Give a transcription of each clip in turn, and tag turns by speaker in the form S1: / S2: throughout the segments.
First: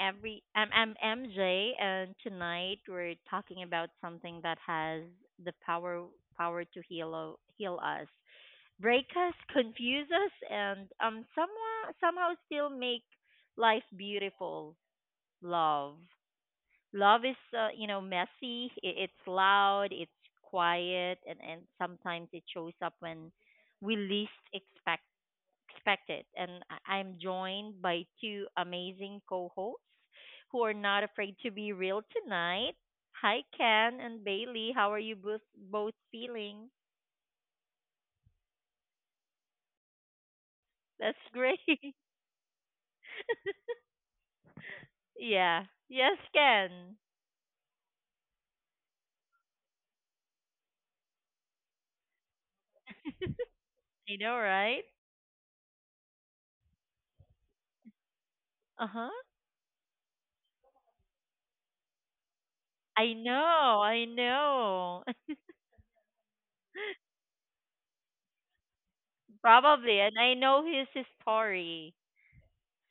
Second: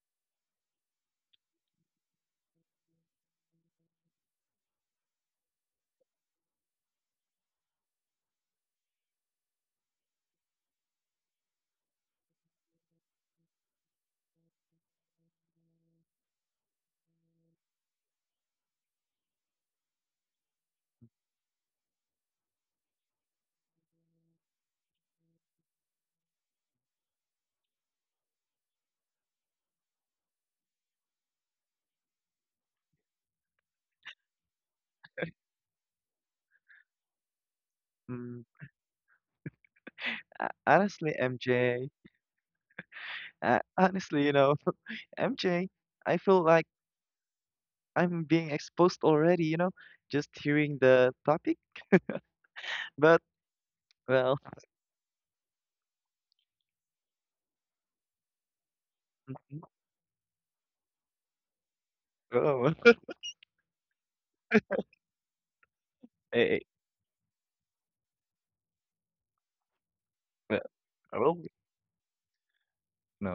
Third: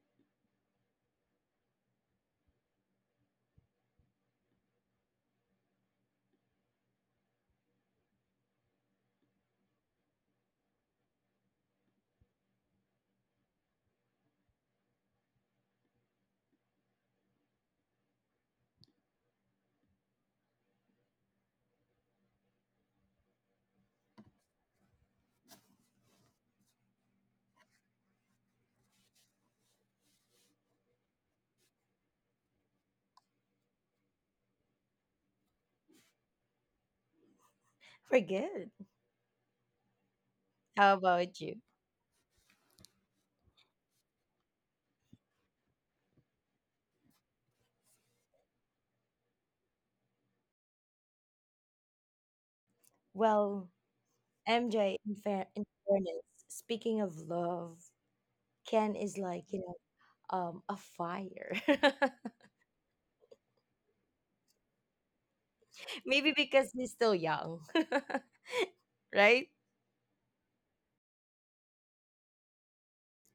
S1: I'm MJ, and tonight we're talking about something that has the power to heal us, break us, confuse us, and somehow still make life beautiful. Love, love is messy. It's loud. It's quiet, and sometimes it shows up when we least expected. I'm joined by two amazing co hosts who are not afraid to be real tonight. Hi, Ken and Bailey. How are you both feeling?
S2: We're
S3: Mm,
S2: good. How
S3: honestly,
S2: about
S1: That's
S2: you?
S3: MJ,
S1: great.
S3: uh, honestly, you know, MJ,
S1: Yeah.
S3: I feel
S1: Yes,
S3: like
S1: Ken.
S3: I'm being exposed already, you know, just hearing the topic. But
S2: Well,
S3: well,
S1: I know,
S2: MJ, in,
S1: right?
S2: fair, in fairness, speaking of love, Ken is
S1: Uh
S2: like,
S1: huh.
S2: you know, a fire.
S3: oh,
S1: I know. I know.
S2: Maybe
S3: eh, eh,
S2: because he's still young, right?
S1: Probably.
S3: well,
S1: And I know his
S3: oh,
S1: story.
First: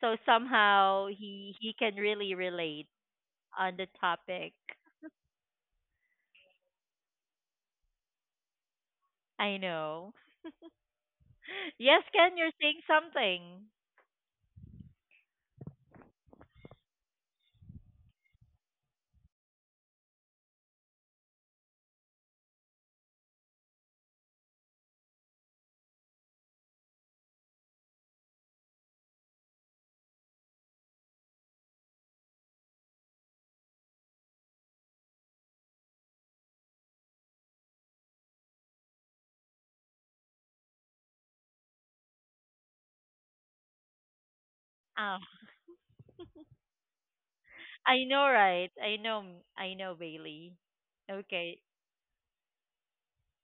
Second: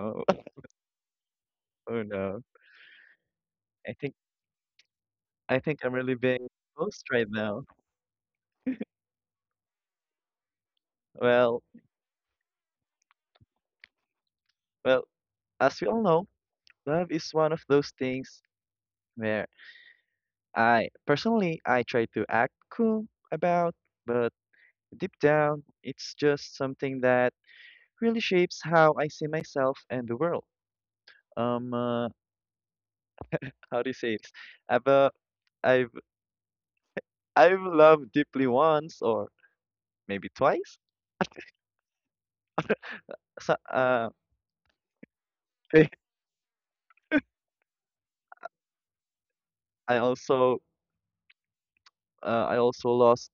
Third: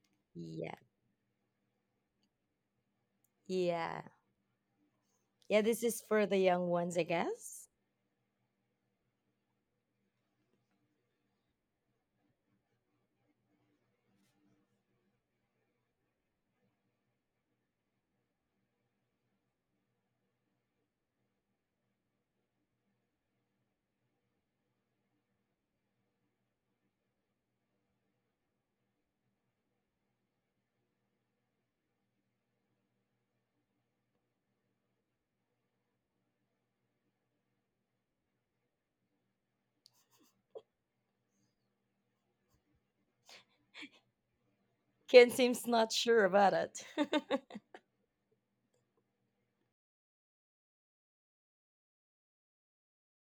S1: So
S2: Yeah.
S1: somehow he can
S3: oh
S1: really
S3: no.
S1: relate on the
S3: I
S2: Yeah.
S3: think
S1: topic.
S3: I
S2: Yeah, this
S3: think I'm
S2: is
S3: really
S2: for the
S3: being
S2: young ones, I
S3: exposed right now.
S2: guess.
S1: I know.
S3: Well,
S1: Yes, Ken, you're saying something.
S3: well, as we all know, love is one of those things where I try to act cool about, but deep down, it's just something that really shapes how I see myself and the world. Um, uh, how do you say this? I've uh, I've I've loved deeply once or maybe twice. So,
S1: Oh,
S2: Ken seems not sure about it.
S1: I know, right? I know,
S3: I
S1: Bailey.
S3: also
S1: Okay.
S3: I also lost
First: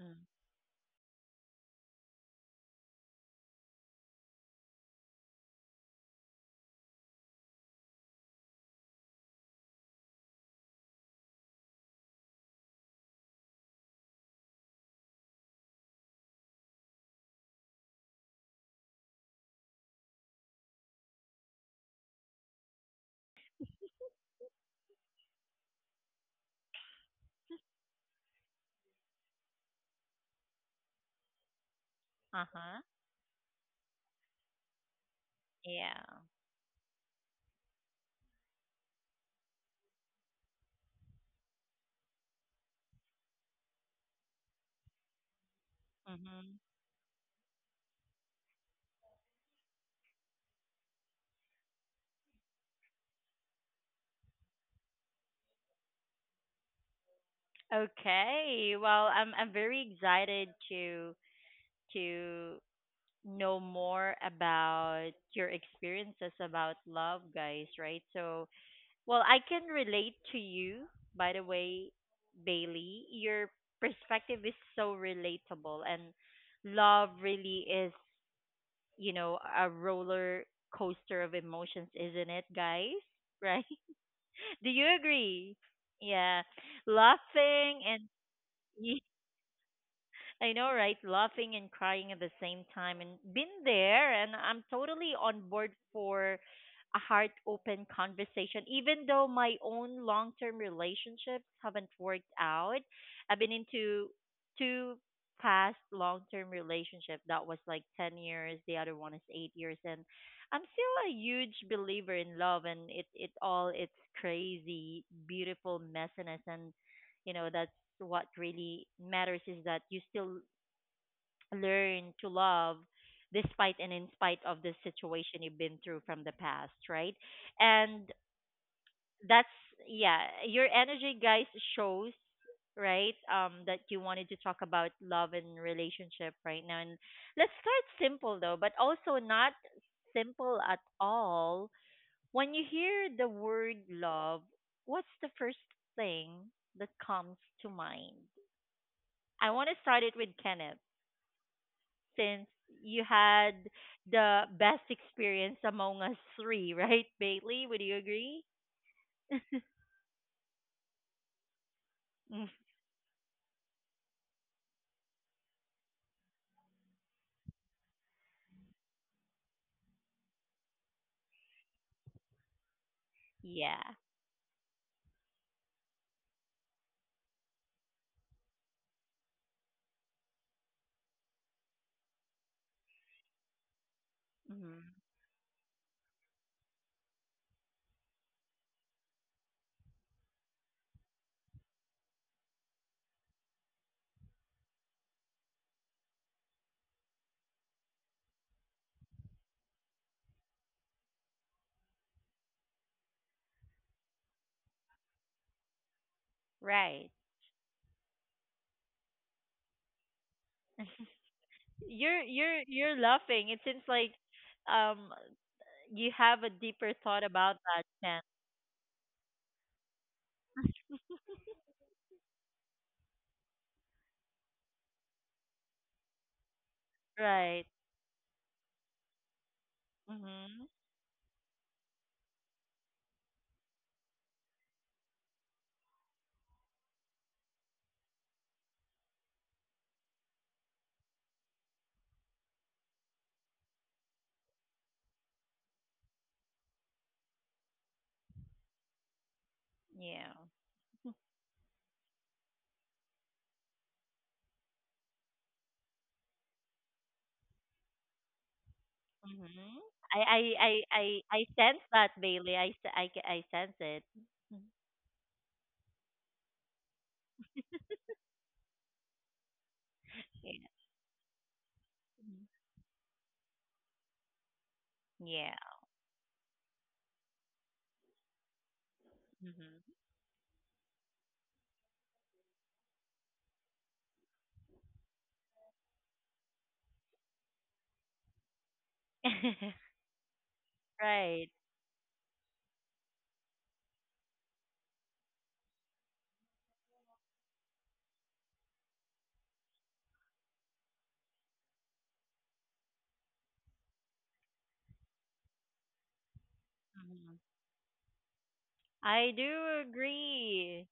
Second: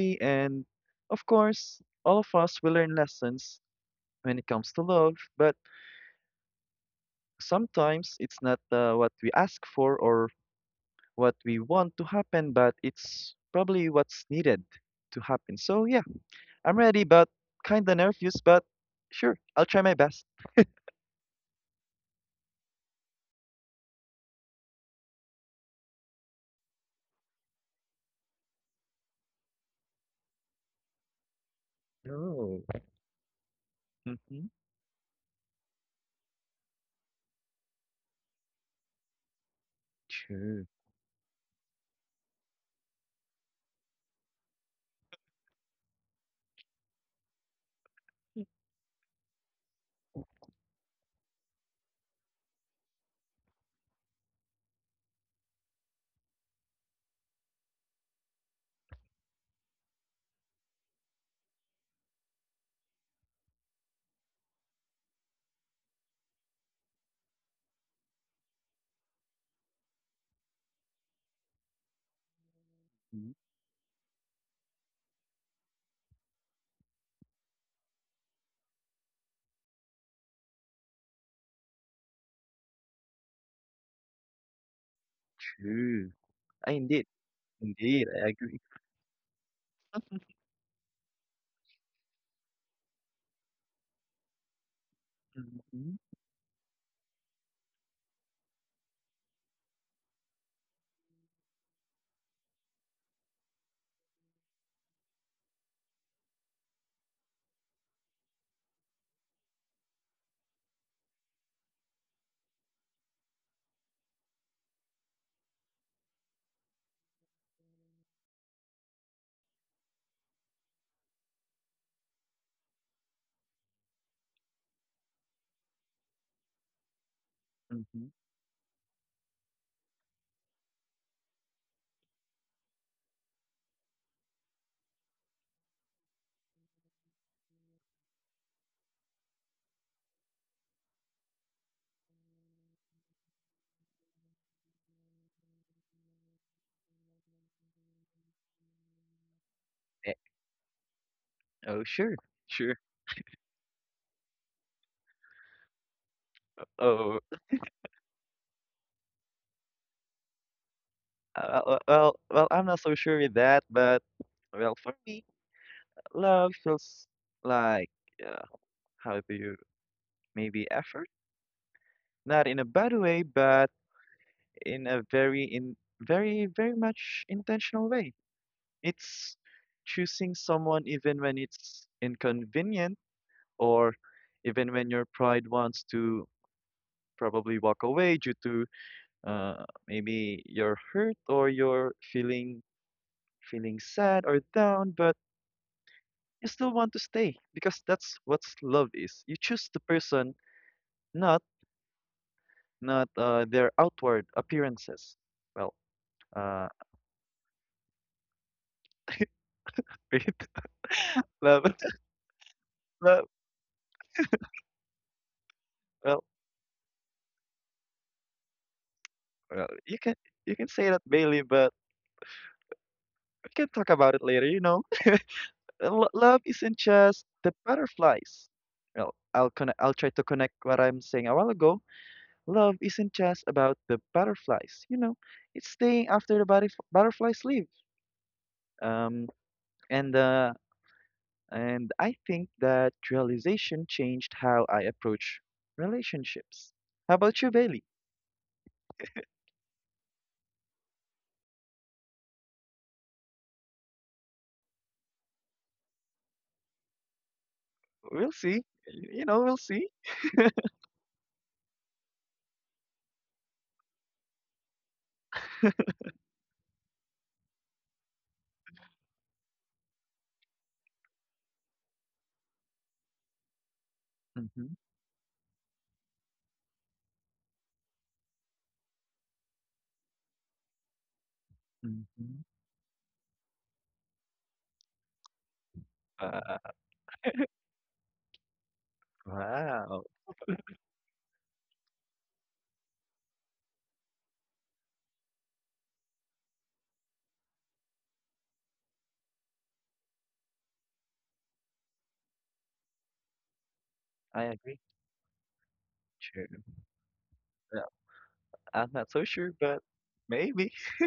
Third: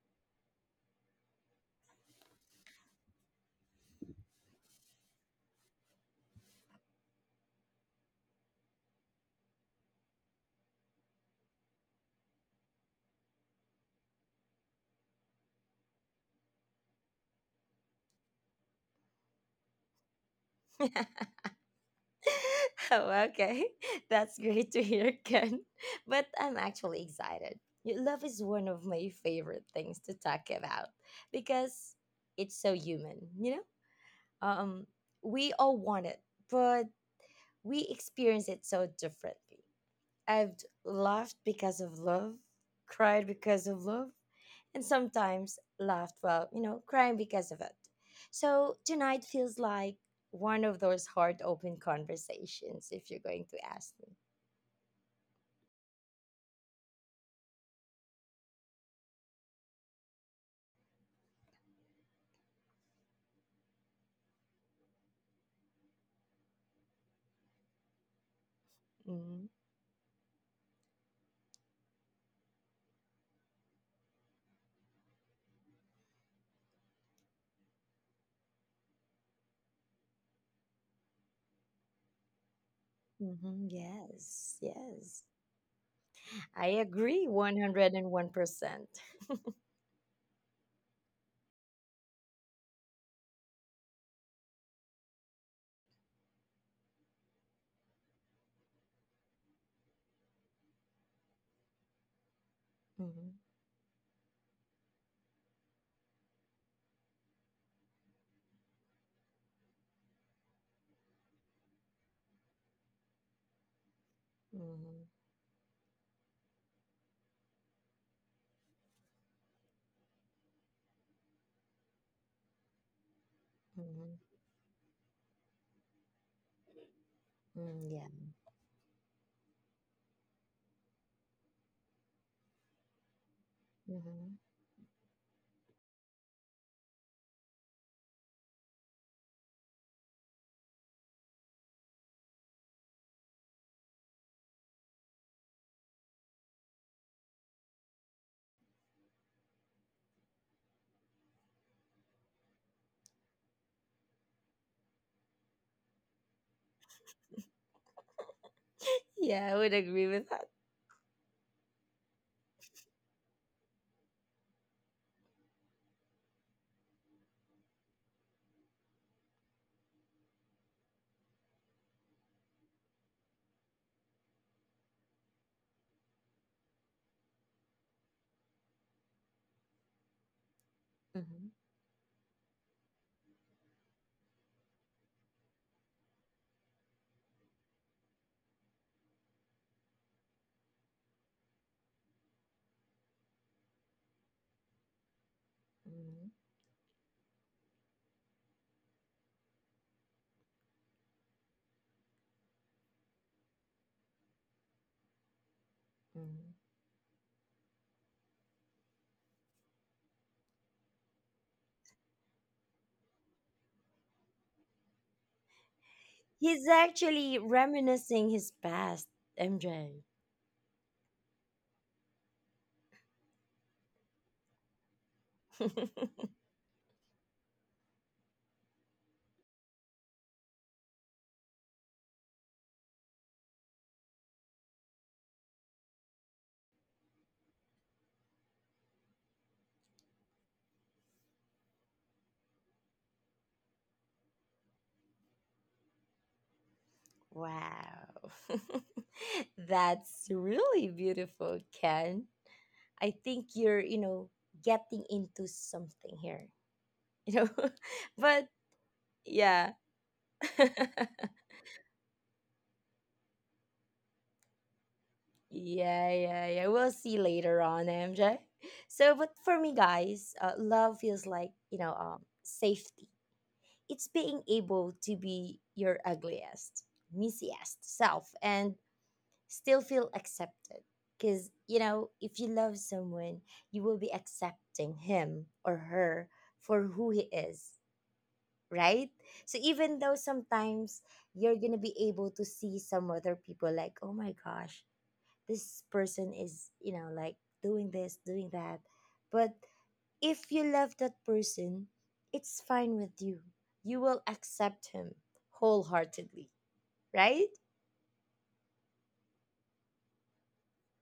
S1: Mm.
S3: and of course, all of us will learn lessons when it comes to love. But sometimes it's not what we ask for or what we want to happen, but it's probably what's needed to happen. So yeah, I'm ready, but kinda nervous, but sure, I'll try my best.
S2: Oh, okay. That's great to hear, Ken. But I'm actually excited. Love is one of my favorite things to talk about because it's
S3: Oh.
S2: so
S1: Uh huh.
S2: human, you know?
S3: Mhm.
S2: Um, we all want it,
S1: Yeah.
S2: but we experience it so differently. I've
S3: True.
S2: laughed because of love, cried because of love, and sometimes laughed while,
S1: Mhm.
S2: crying because of it. So tonight feels like one of those heart open conversations, if you're going to ask me.
S1: Okay. Well, I'm very excited to to know more about your experiences about love, guys. Right? So,
S2: Hmm
S1: well, I can relate to you. By the way,
S3: Mhm.
S1: Bailey, your perspective is so relatable, and love really is a roller coaster of emotions, isn't it, guys?
S2: hmm
S1: Right?
S2: Yes,
S1: Do you
S2: yes.
S1: agree?
S3: True.
S2: I
S1: Yeah.
S3: I indeed.
S2: agree
S3: Indeed,
S1: Laughing
S3: I
S1: and
S2: 101%.
S3: agree.
S2: percent
S1: I know, right? Laughing and crying at the same time, and been there, and I'm totally on board
S3: Mhm.
S1: for a heart open conversation. Even though my own long term relationships haven't worked
S2: Hmm
S1: out, I've been into two past long term relationship that was like 10 years, the other one is 8 years, and I'm still a huge believer in love, and it all it's
S2: hmm
S1: crazy beautiful messiness. And you know that what really matters is that you still learn to love despite and
S2: hmm
S1: in spite of the situation you've been through from the past, right?
S2: Mm, yeah.
S3: Mhm.
S1: And that's yeah, your energy guys shows right that you
S2: hmm
S1: wanted to talk about love and relationship right now. And let's start simple, though, but also not simple at all. When you hear the word love, what's the first thing that comes to mind? I want to start
S3: Eh,
S1: it with Kenneth,
S3: oh, sure.
S1: since
S3: Sure.
S1: you had the best experience among us three, right,
S3: Oh,
S1: Bailey? Would you agree?
S2: Yeah, I would agree with that.
S3: uh, well,
S1: Mm,
S3: I'm not so sure with that, but well, for me, love feels like, uh, how do you maybe effort? Not in a bad way, but
S1: yeah.
S3: in a very in very very much intentional way. It's choosing someone even when
S2: Hmm
S3: it's inconvenient or even when
S1: Mhm.
S3: your pride wants to probably walk away due to maybe you're hurt or you're feeling sad or down, but
S2: hmm
S3: you still want to stay because that's what love is. You choose the person, not not their outward appearances. Well, uh,
S2: hmm
S1: Right.
S3: wait, love,
S1: You're
S3: love.
S1: laughing. It seems like um you
S3: Well,
S1: have a
S2: He's
S1: deeper thought
S2: actually
S1: about that, Ken.
S2: reminiscing his past,
S3: well, you
S2: MJ.
S3: can say that, Bailey, but we can talk about it later. You know. Love isn't just the
S1: Right.
S3: butterflies. I'll try to connect
S1: Mhm.
S3: what I'm saying a while ago. Love isn't just about the butterflies. You know, it's staying after the butterflies leave. Um, and uh, and I think that realization changed how I approach relationships. How about you, Bailey?
S2: Wow. That's
S1: Yeah.
S2: really beautiful, Ken. I think you're, you know, getting into something here, you know.
S3: We'll
S2: But
S3: see. You know, we'll
S2: yeah.
S3: see.
S1: Mhm. I I
S2: Yeah,
S1: I I I sense that, Bailey. I s- I ca- I sense it. Mhm.
S2: yeah, yeah. We'll see later on, MJ. So, but for me, guys,
S1: Yeah.
S2: love feels like, you know,
S1: Mhm.
S2: safety. It's being
S3: Mm-hmm.
S2: able to be
S1: Yeah.
S2: your ugliest, missiest self and still
S1: Mhm.
S2: feel accepted, because you know
S3: Mm-hmm.
S2: if you love someone you will be accepting him or her
S3: Uh,
S2: for who he is, right? So even
S3: wow,
S2: though sometimes you're
S1: Right.
S2: gonna be able to see some other people like, oh my gosh, this person is, you know, like doing this, doing that, but if you love that person, it's fine with you. You will
S3: I agree.
S2: accept him
S3: Sure.
S2: wholeheartedly,
S1: Mhm.
S2: right?
S3: Well, I'm not so
S1: I
S3: sure, but
S1: do
S3: maybe.
S1: agree.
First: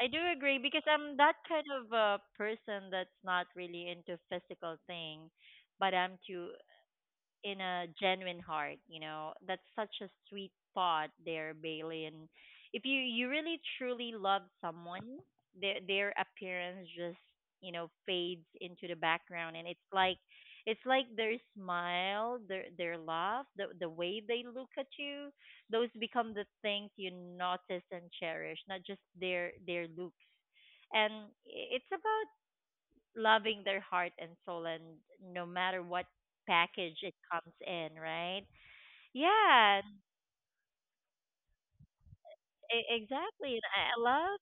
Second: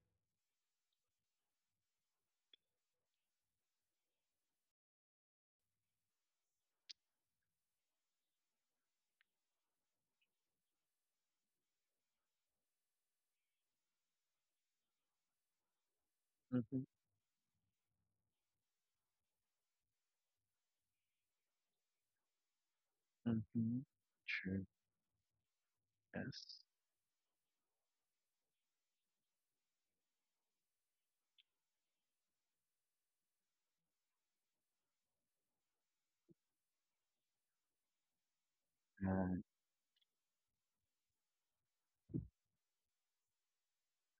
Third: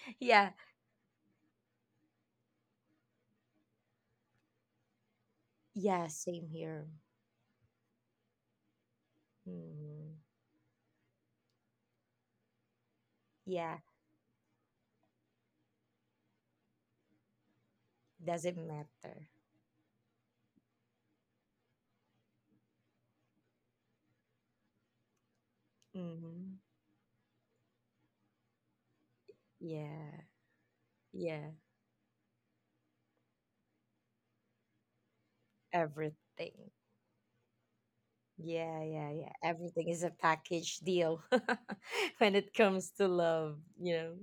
S1: I do
S2: Yeah,
S1: agree because I'm that kind of a person that's not really into physical thing, but
S2: yeah,
S1: I'm
S2: same
S1: too
S2: here.
S1: in a genuine heart. You know, that's such a
S2: Mhm.
S1: sweet spot there, Bailey. And if you really
S2: Yeah,
S1: truly love someone, their appearance just fades
S2: doesn't
S1: into the
S2: matter.
S1: background, and it's like their smile, their laugh, the
S3: Mhm.
S1: the way they
S3: True.
S1: look at you. Those become the
S2: Hmm
S3: Yes.
S1: things you notice and cherish, not just their looks.
S2: Yeah,
S1: And
S2: yeah,
S1: it's about loving their heart and soul, and no matter what
S2: everything.
S1: package it comes in, right?
S2: Yeah, yeah, yeah.
S3: Um,
S1: Yeah.
S2: Everything is a package deal when it comes to
S1: Exactly, and
S2: love, you know?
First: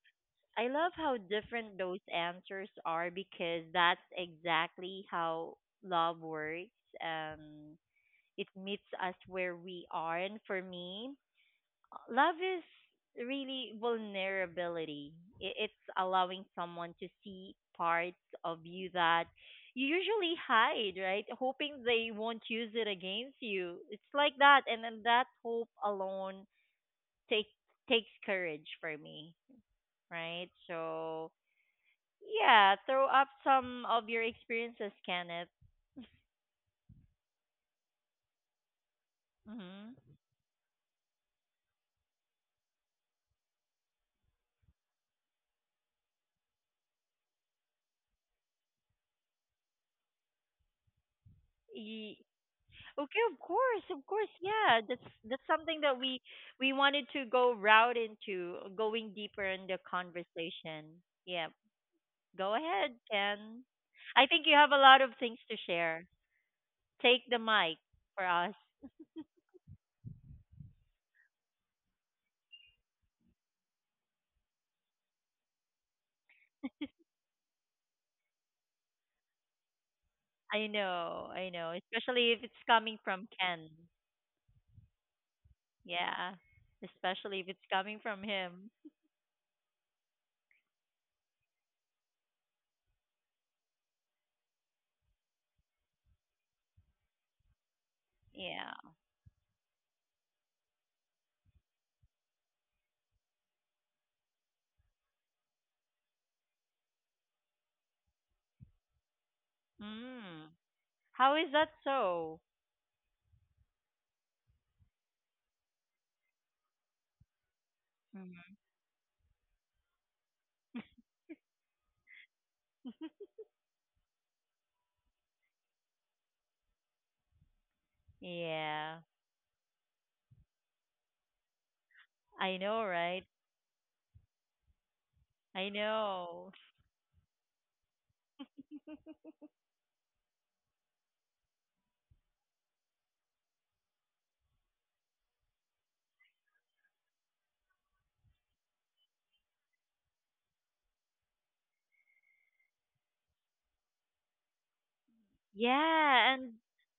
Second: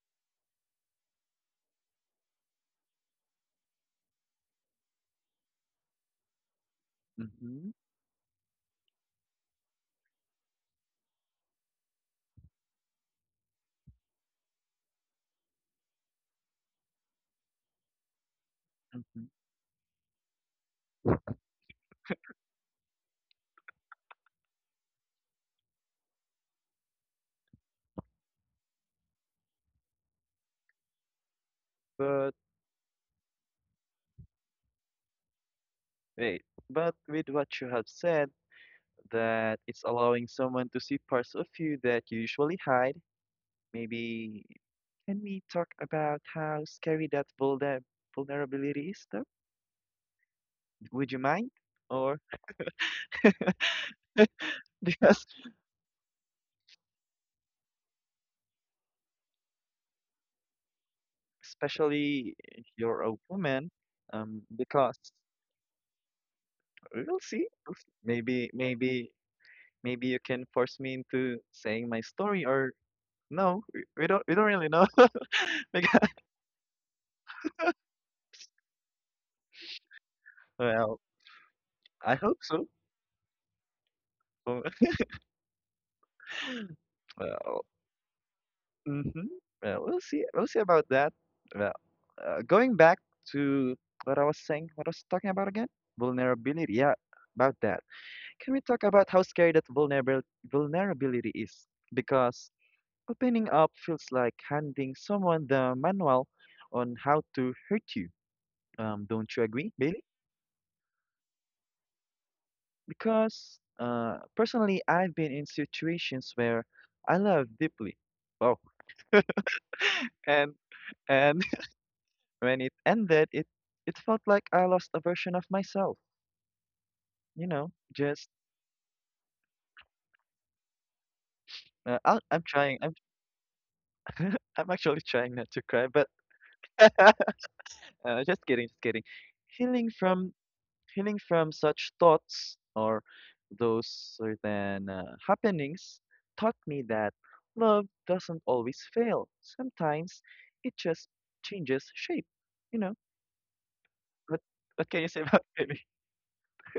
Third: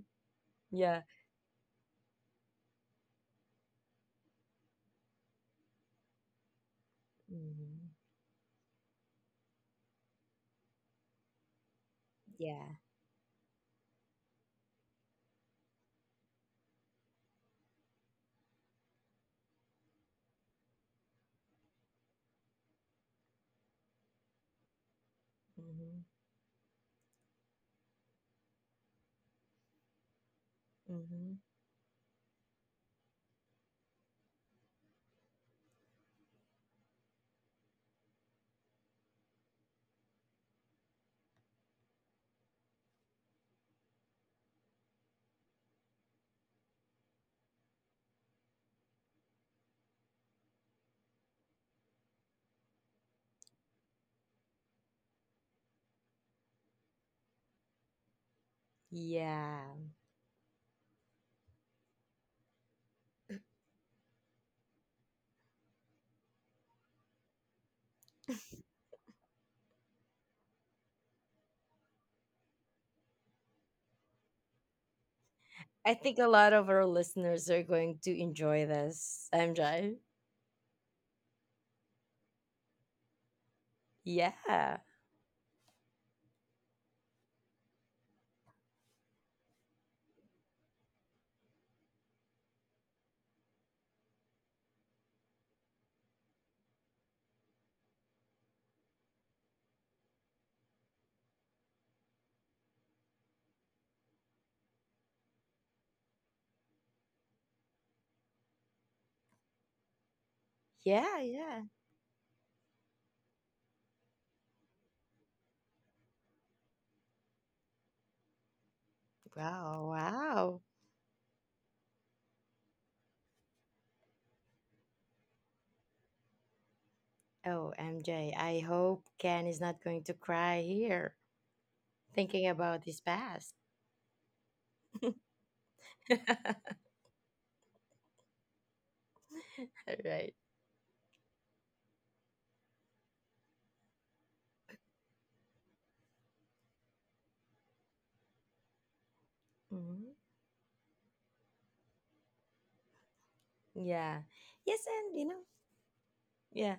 S1: I love
S2: Yeah.
S1: how different those answers are, because that's exactly how love works. um
S3: mhm.
S2: hmm
S1: it meets us where we are, and for me, love is
S2: Yeah.
S1: really vulnerability. It's allowing someone to see parts of you that
S3: Mhm.
S1: you usually hide, right? Hoping they won't use it against you. It's like that, and then that hope
S2: hmm
S1: alone takes takes courage for me, right? So
S2: hmm
S3: But
S1: yeah, throw up some of your experiences, Kenneth.
S3: wait, but with what you have said, that it's
S1: Mm-hmm.
S3: allowing someone to see parts of you that you usually hide, maybe can we talk about how scary that vulnerability is, though? Would you mind? Or
S1: Okay, of course, yeah. That's
S3: because
S1: that's something that we wanted to go route into, going deeper in
S2: Yeah.
S1: the conversation. Yeah,
S3: especially
S1: go
S3: if
S1: ahead,
S3: you're a
S1: Ken.
S3: woman,
S1: I think you have a lot
S3: because
S1: of things to share. Take
S3: we'll
S1: the
S3: see,
S1: mic
S3: we'll see.
S1: for us.
S3: Maybe, maybe, maybe you can force me into saying my story, or no, we don't really know.
S2: I
S3: Because,
S2: think a lot of our listeners are going to enjoy this, MJ.
S3: well,
S1: I know,
S3: I
S1: especially if
S3: hope
S1: it's
S3: so.
S1: coming from Ken.
S3: Oh,
S2: Yeah.
S1: Yeah, especially if it's
S3: well,
S1: coming from him.
S3: mm-hmm. Well, we'll see. We'll see about that. Well, going back to what I was saying, what I was talking about again, vulnerability. Yeah, about that. Can we
S1: Yeah.
S3: talk about how scary that vulnerability is? Because opening up feels like handing someone the manual on how to hurt you. Don't you agree, Bailey?
S1: Mm. How
S2: Yeah,
S1: is that
S2: yeah.
S1: so?
S3: Because personally, I've been in situations where I love deeply.
S1: Hmm.
S3: Wow.
S2: Wow,
S3: And
S2: wow.
S3: and when it ended, it felt like I lost a version of myself. You
S2: Oh,
S3: know, just
S2: MJ, I
S1: Yeah,
S2: hope Ken is not going to cry here.
S1: I
S3: I'm
S2: Thinking
S1: know,
S3: trying.
S2: about his
S1: right?
S2: past.
S3: I'm actually trying
S1: I
S3: not to cry, but
S1: know.
S3: just kidding, just kidding. Healing from
S2: Right.
S3: Healing from such thoughts or those certain happenings taught me that love doesn't always fail.
S2: hmm
S3: Sometimes it just changes shape. You know,
S2: Yeah.
S3: what,
S2: Yes,
S3: what can you
S2: and
S3: say
S2: you
S3: about
S2: know,
S3: it, baby?
S1: Yeah, and
S2: yeah.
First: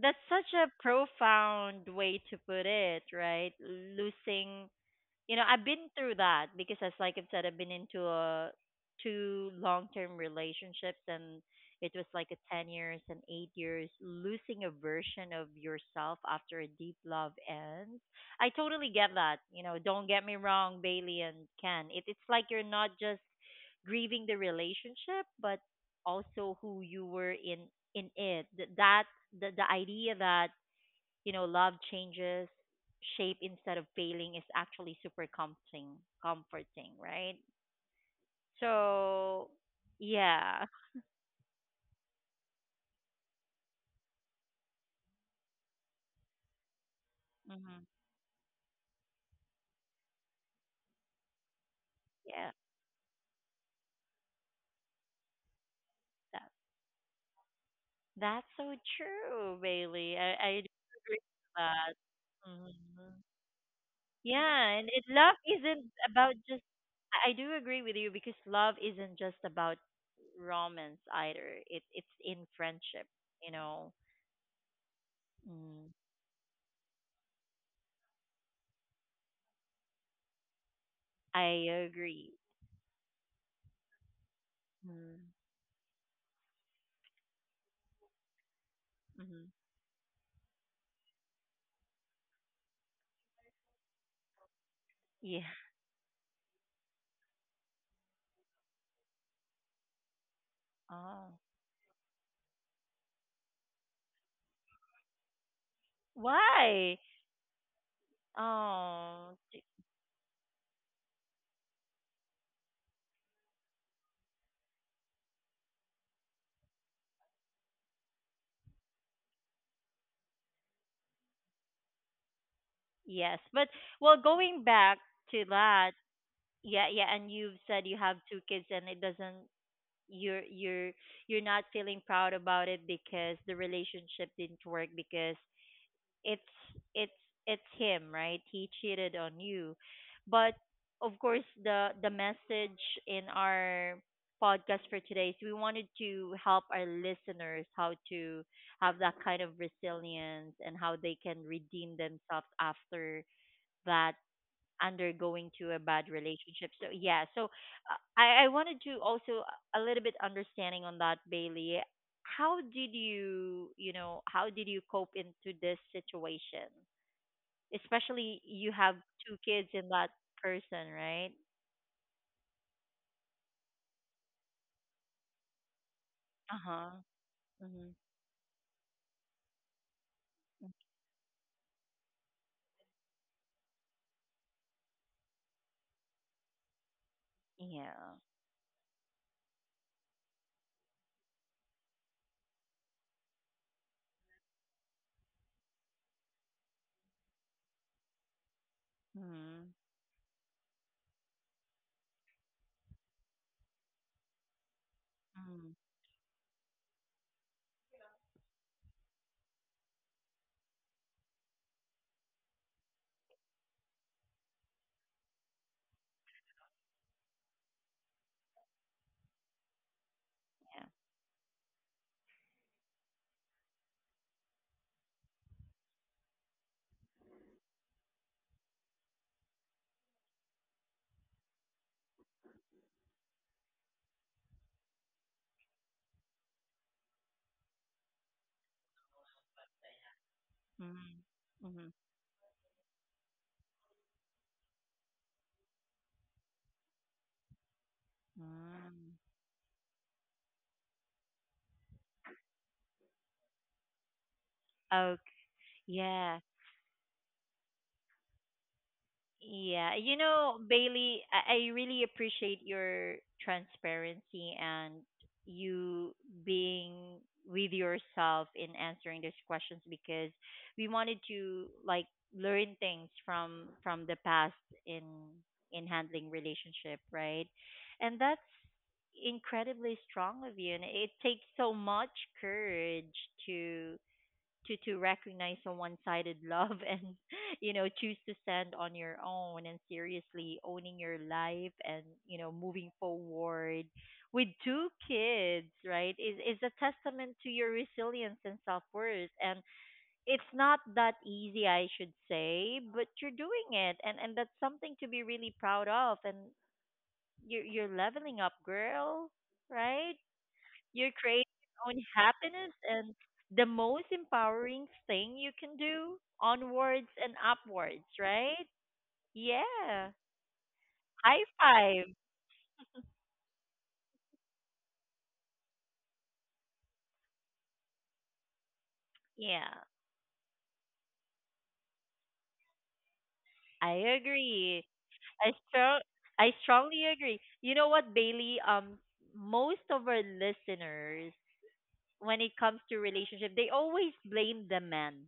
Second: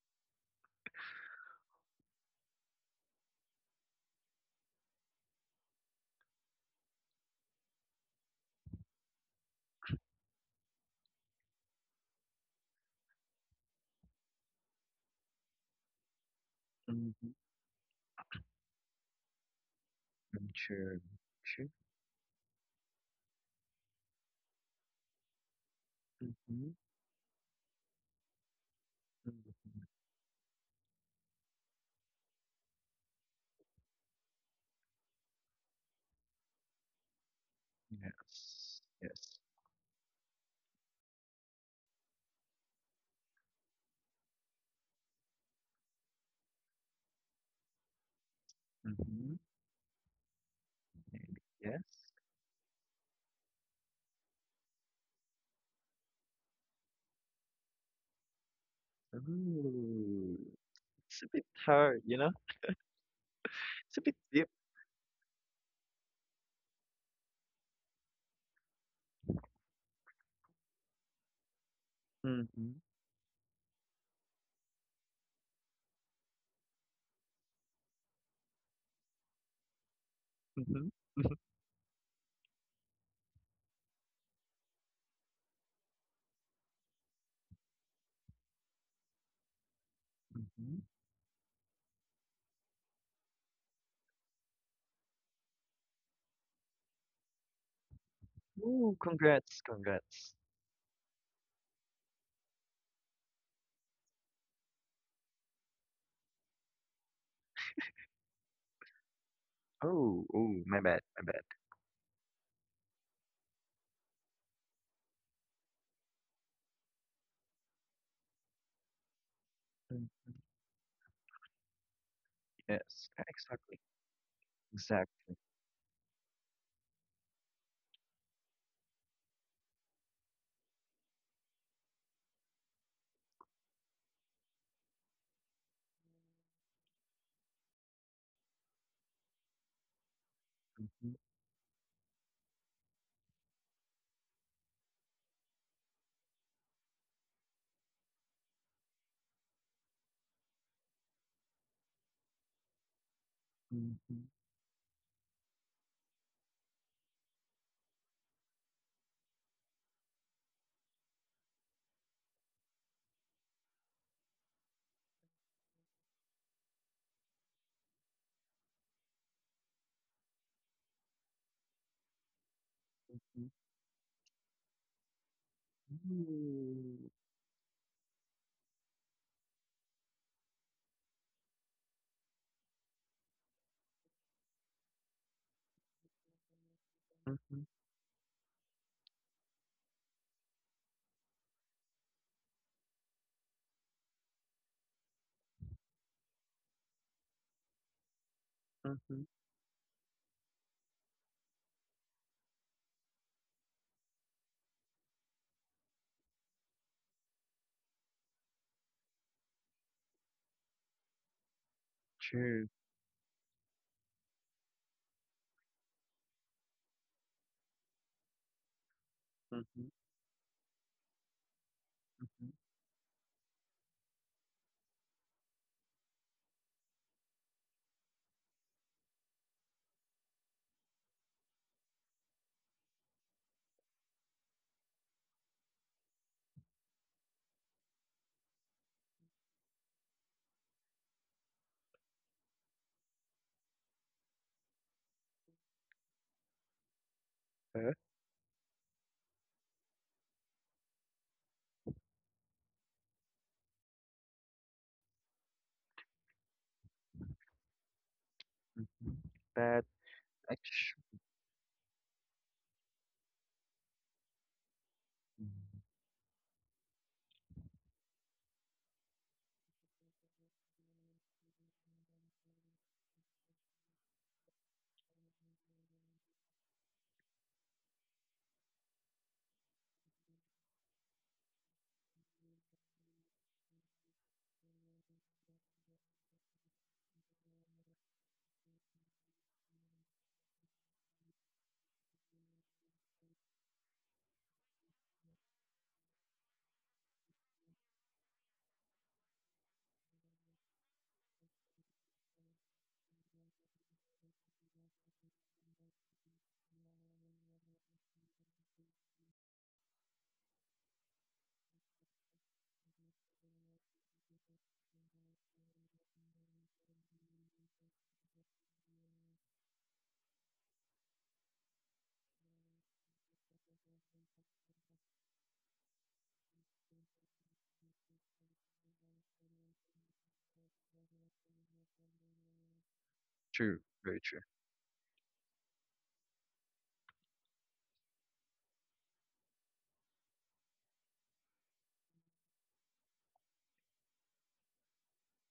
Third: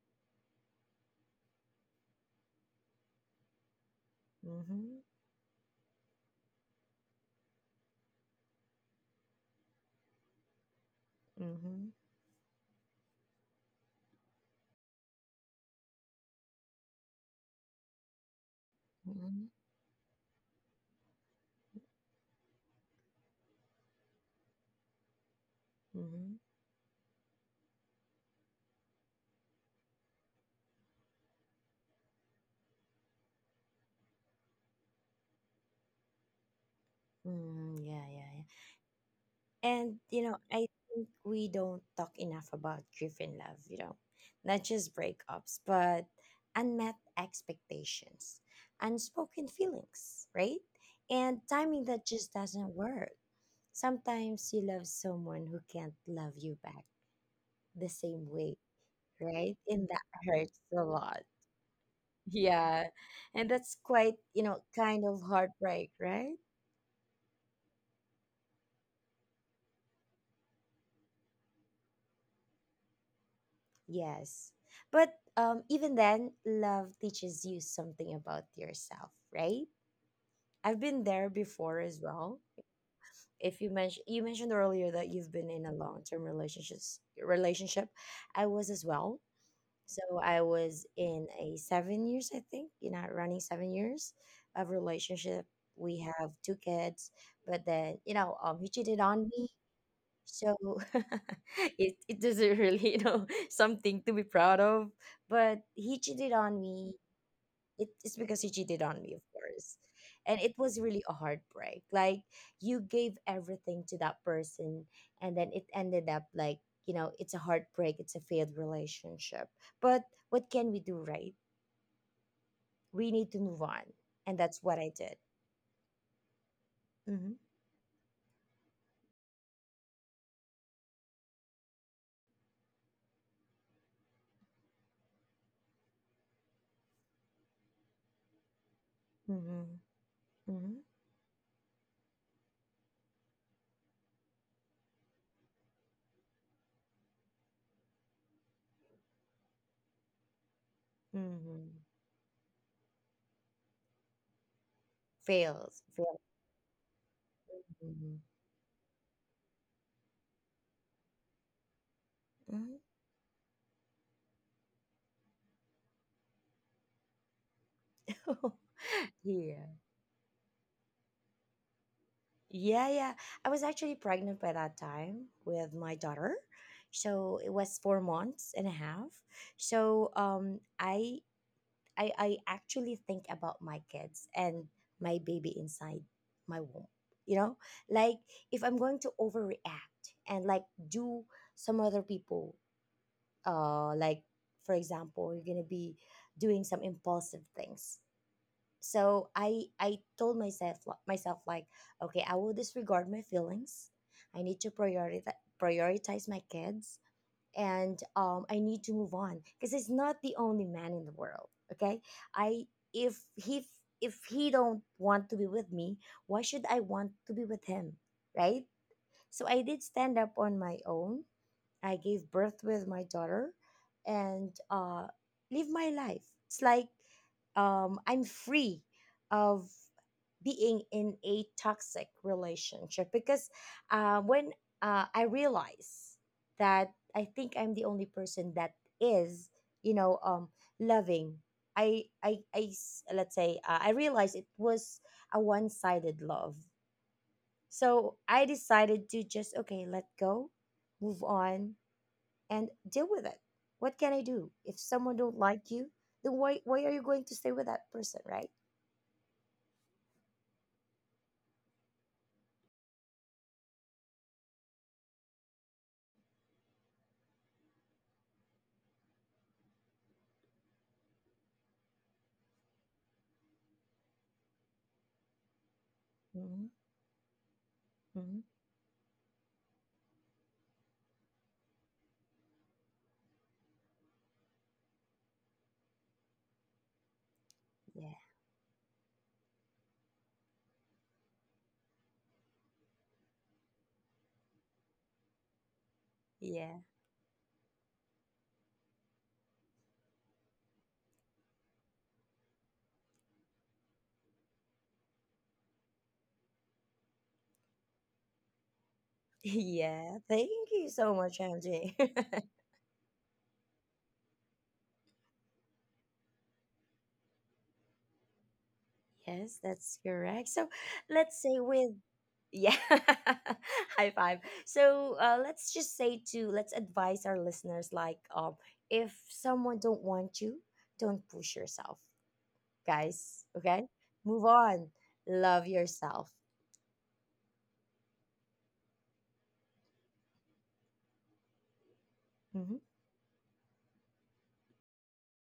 S1: that's such a profound way to put it, right? Losing,
S2: Mm-hmm.
S1: you know, I've been through that, because as like I've said, I've been into a two long term relationships, and
S2: Mm-hmm.
S1: it was like a 10 years and 8 years. Losing a version of yourself after a deep
S3: Mm-hmm.
S1: love ends, I totally get that,
S2: Mm-hmm.
S1: you know. Don't get me wrong,
S3: Sure.
S1: Bailey and
S3: Sure.
S1: Ken. It's like you're not just grieving the relationship but
S2: Mm-hmm.
S1: also
S3: Mm-hmm.
S1: who you were in it. Th- that The
S3: Mm-hmm.
S1: idea that, you know, love changes shape instead of failing is actually super comforting, right?
S2: Mm-hmm. Yeah, yeah, yeah.
S3: Yes.
S1: So,
S3: Yes.
S2: And you know,
S1: yeah.
S2: I think we don't talk enough about grief and love, you know. Not just breakups, but unmet
S1: Hmm.
S2: expectations,
S3: Mm-hmm.
S2: unspoken feelings, right? And timing that
S3: Yes.
S2: just
S1: Yeah,
S2: doesn't work. Sometimes you love someone who can't love
S1: that,
S2: you back the same
S1: that's
S2: way,
S1: so true,
S2: right? And that
S1: Bailey.
S3: Ooh.
S1: I
S2: hurts
S1: do
S2: a
S1: agree
S3: It's
S2: lot.
S3: a bit
S1: with that.
S3: hard, you know?
S2: Yeah.
S1: Hmm.
S2: And that's
S3: It's a bit
S2: quite, you
S3: deep.
S1: Yeah,
S2: know,
S1: and
S2: kind of
S1: love isn't
S2: heartbreak,
S1: about
S2: right?
S1: just, I do agree with you because love isn't just about romance either. It It's in
S3: Mm-hmm.
S1: friendship, you know.
S2: Yes. But
S1: Mm.
S2: even then, love teaches you something about yourself, right? I've
S3: Mm-hmm.
S2: been there
S3: Mm-hmm.
S1: I
S2: before as
S1: agree.
S2: well. If you mentioned earlier that
S1: Mm-hmm.
S2: you've been in a long term relationship, I was as well.
S1: Mm-hmm.
S2: So I
S3: Mm-hmm.
S2: was in a 7 years, I think, you know, running 7 years of relationship.
S1: Yeah.
S2: We have two kids, but then, you know, he
S3: Ooh,
S2: cheated on me.
S3: congrats, congrats.
S2: So
S1: Oh,
S2: it doesn't really, you know, something to be proud of. But he cheated on me,
S1: why?
S2: it's because he cheated on me, of
S1: Oh,
S2: course.
S3: Oh,
S2: And it
S3: oh,
S2: was
S3: my bad,
S2: really a
S3: my bad.
S2: heartbreak. Like you gave everything to that person and then it ended up like, you know, it's a heartbreak, it's a failed relationship. But
S3: Mm,
S2: what can we do, right?
S3: yes,
S2: We need to
S1: yes.
S2: move
S1: But
S3: exactly,
S2: on.
S1: well,
S2: And that's
S1: going
S2: what I
S1: back
S2: did.
S3: exactly.
S1: to that, yeah, yeah.
S2: Mm-hmm.
S1: And you've said you have two kids, and it doesn't. You're you're you're not feeling proud about it because the relationship didn't work because it's it's it's him, right? He cheated on
S2: Mm-hmm.
S1: you. But
S2: Mm-hmm.
S3: Mhm,
S1: of course the message in our podcast for today is we wanted to help our listeners how to have that kind of resilience and how they can
S2: Mm-hmm.
S1: redeem themselves after
S3: mhm,
S1: that under going
S2: Fails.
S1: to a
S2: Fail.
S1: bad relationship. So yeah, so
S2: Mm-hmm.
S1: I wanted to also a little bit understanding on that, Bailey. How did you, you know, how did you cope into this situation?
S2: Mm-hmm.
S1: Especially you have two
S2: yeah.
S1: kids in that person, right?
S2: Yeah, yeah.
S3: mhm.
S2: I was actually pregnant by that time with my daughter.
S1: Uh
S3: Ooh,
S1: huh.
S2: So it was four
S1: Mhm.
S2: months and a half. So I actually think about my kids and my baby inside my womb. You know?
S3: mhm,
S2: Like
S1: Yeah.
S2: if I'm going to overreact and like do some other people like, for example, you're gonna be doing some impulsive things,
S3: mhm.
S2: so i
S1: Mhm.
S2: i told myself like, okay, I will disregard my feelings, I need to prioritize
S1: Mhm.
S2: prioritize my kids, and I need to move on because he's not the only man in the world. Okay, I
S3: True.
S2: if he, if he don't want to be with me, why should I want to be with him, right? So I did
S3: Mhm,
S2: stand up on my
S1: Yeah.
S2: own. I gave
S3: mhm.
S2: birth with my daughter and live my life. It's like, I'm free of being in a toxic relationship, because when I realize that I think I'm the only person that is, you know, loving.
S1: Mhm. Mhm.
S2: Let's say I realized it was a one-sided love.
S3: Huh?
S2: So I decided to
S1: Mm.
S2: just, okay, let go, move on, and deal with it. What can I do? If someone don't
S1: Okay.
S2: like you, then why
S1: Yeah.
S2: why are you going to stay with that person, right?
S3: Mhm. That
S1: Yeah, you know,
S3: actually
S1: Bailey, I really appreciate your transparency and you being with yourself in answering these questions, because we wanted to like learn things from the past in in handling
S2: hmm
S1: relationship, right? And
S2: hmm
S1: that's incredibly strong of you, and it takes so much courage to to recognize a one-sided love and you know
S2: Yeah,
S1: choose to stand on your own and seriously owning your life and you know moving forward with two kids, right, is a
S2: yeah,
S1: testament to your resilience and self-worth. And it's not that easy, I should say, but you're doing it, and that's something to be really proud of, and you're leveling up, girl, right?
S2: yeah. Thank you
S1: You
S2: so much,
S1: create your
S2: MJ.
S1: own happiness, and the most empowering thing you can do, onwards and upwards, right?
S2: Yes, that's
S1: Yeah.
S2: correct. So
S1: High
S2: let's say with
S1: five.
S2: yeah, high five. So let's just say to, let's advise our listeners like, if someone
S1: Yeah.
S2: don't want you, don't push yourself, guys.
S3: True,
S2: Okay,
S1: I
S3: very true.
S2: move on.
S1: agree.
S2: Love
S1: I
S2: yourself.
S1: strong I strongly agree. You know what, Bailey? Most of our listeners, when
S2: Mm-hmm.
S1: it comes to relationship, they always blame the man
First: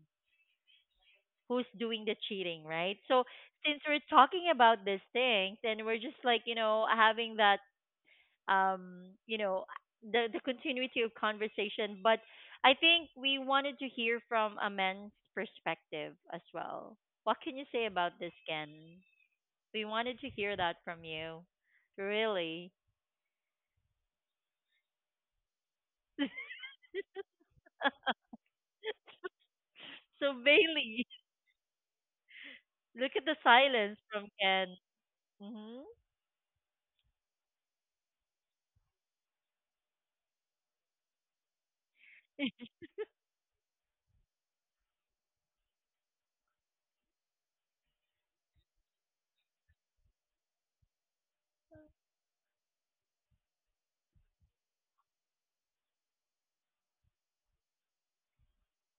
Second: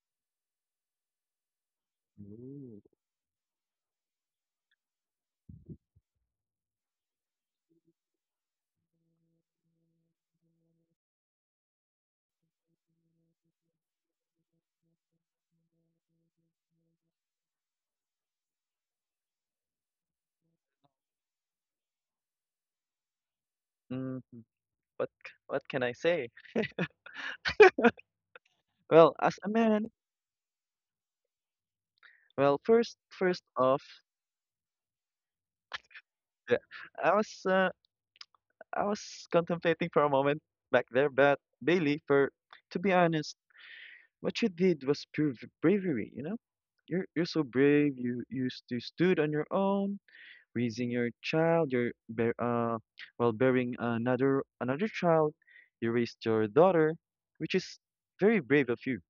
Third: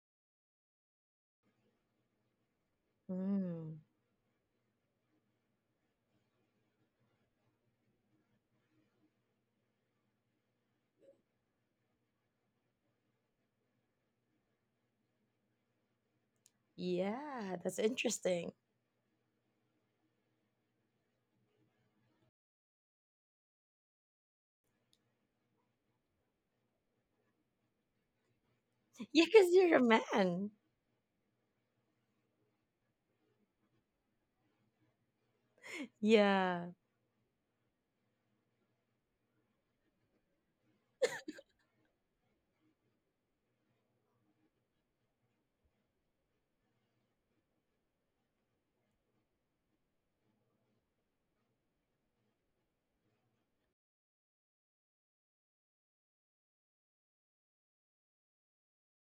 S1: who's doing the cheating,
S3: Ooh.
S1: right? So since
S2: Mm.
S1: we're talking about these things and we're just like, you know, having that you know, the continuity of conversation. But I think we wanted to hear from a man's perspective as well. What
S2: Yeah,
S1: can
S2: that's
S1: you say about this,
S2: interesting.
S1: Ken? We wanted to hear that from you, really.
S3: hmm What what can I say? Well,
S2: Yeah,
S3: as a
S2: because you're a
S3: man,
S2: man.
S1: So Bailey,
S3: first
S1: look
S3: first
S1: at the
S3: off,
S1: silence from Ken. Hmm.
S3: the-
S2: Yeah.
S3: I was uh, I was contemplating for a moment back there, but Bailey, for to be honest, what you did was pure bravery, you know? You're so brave. You stood on your own, raising your child. While bearing another child, you raised your daughter, which is very brave of you.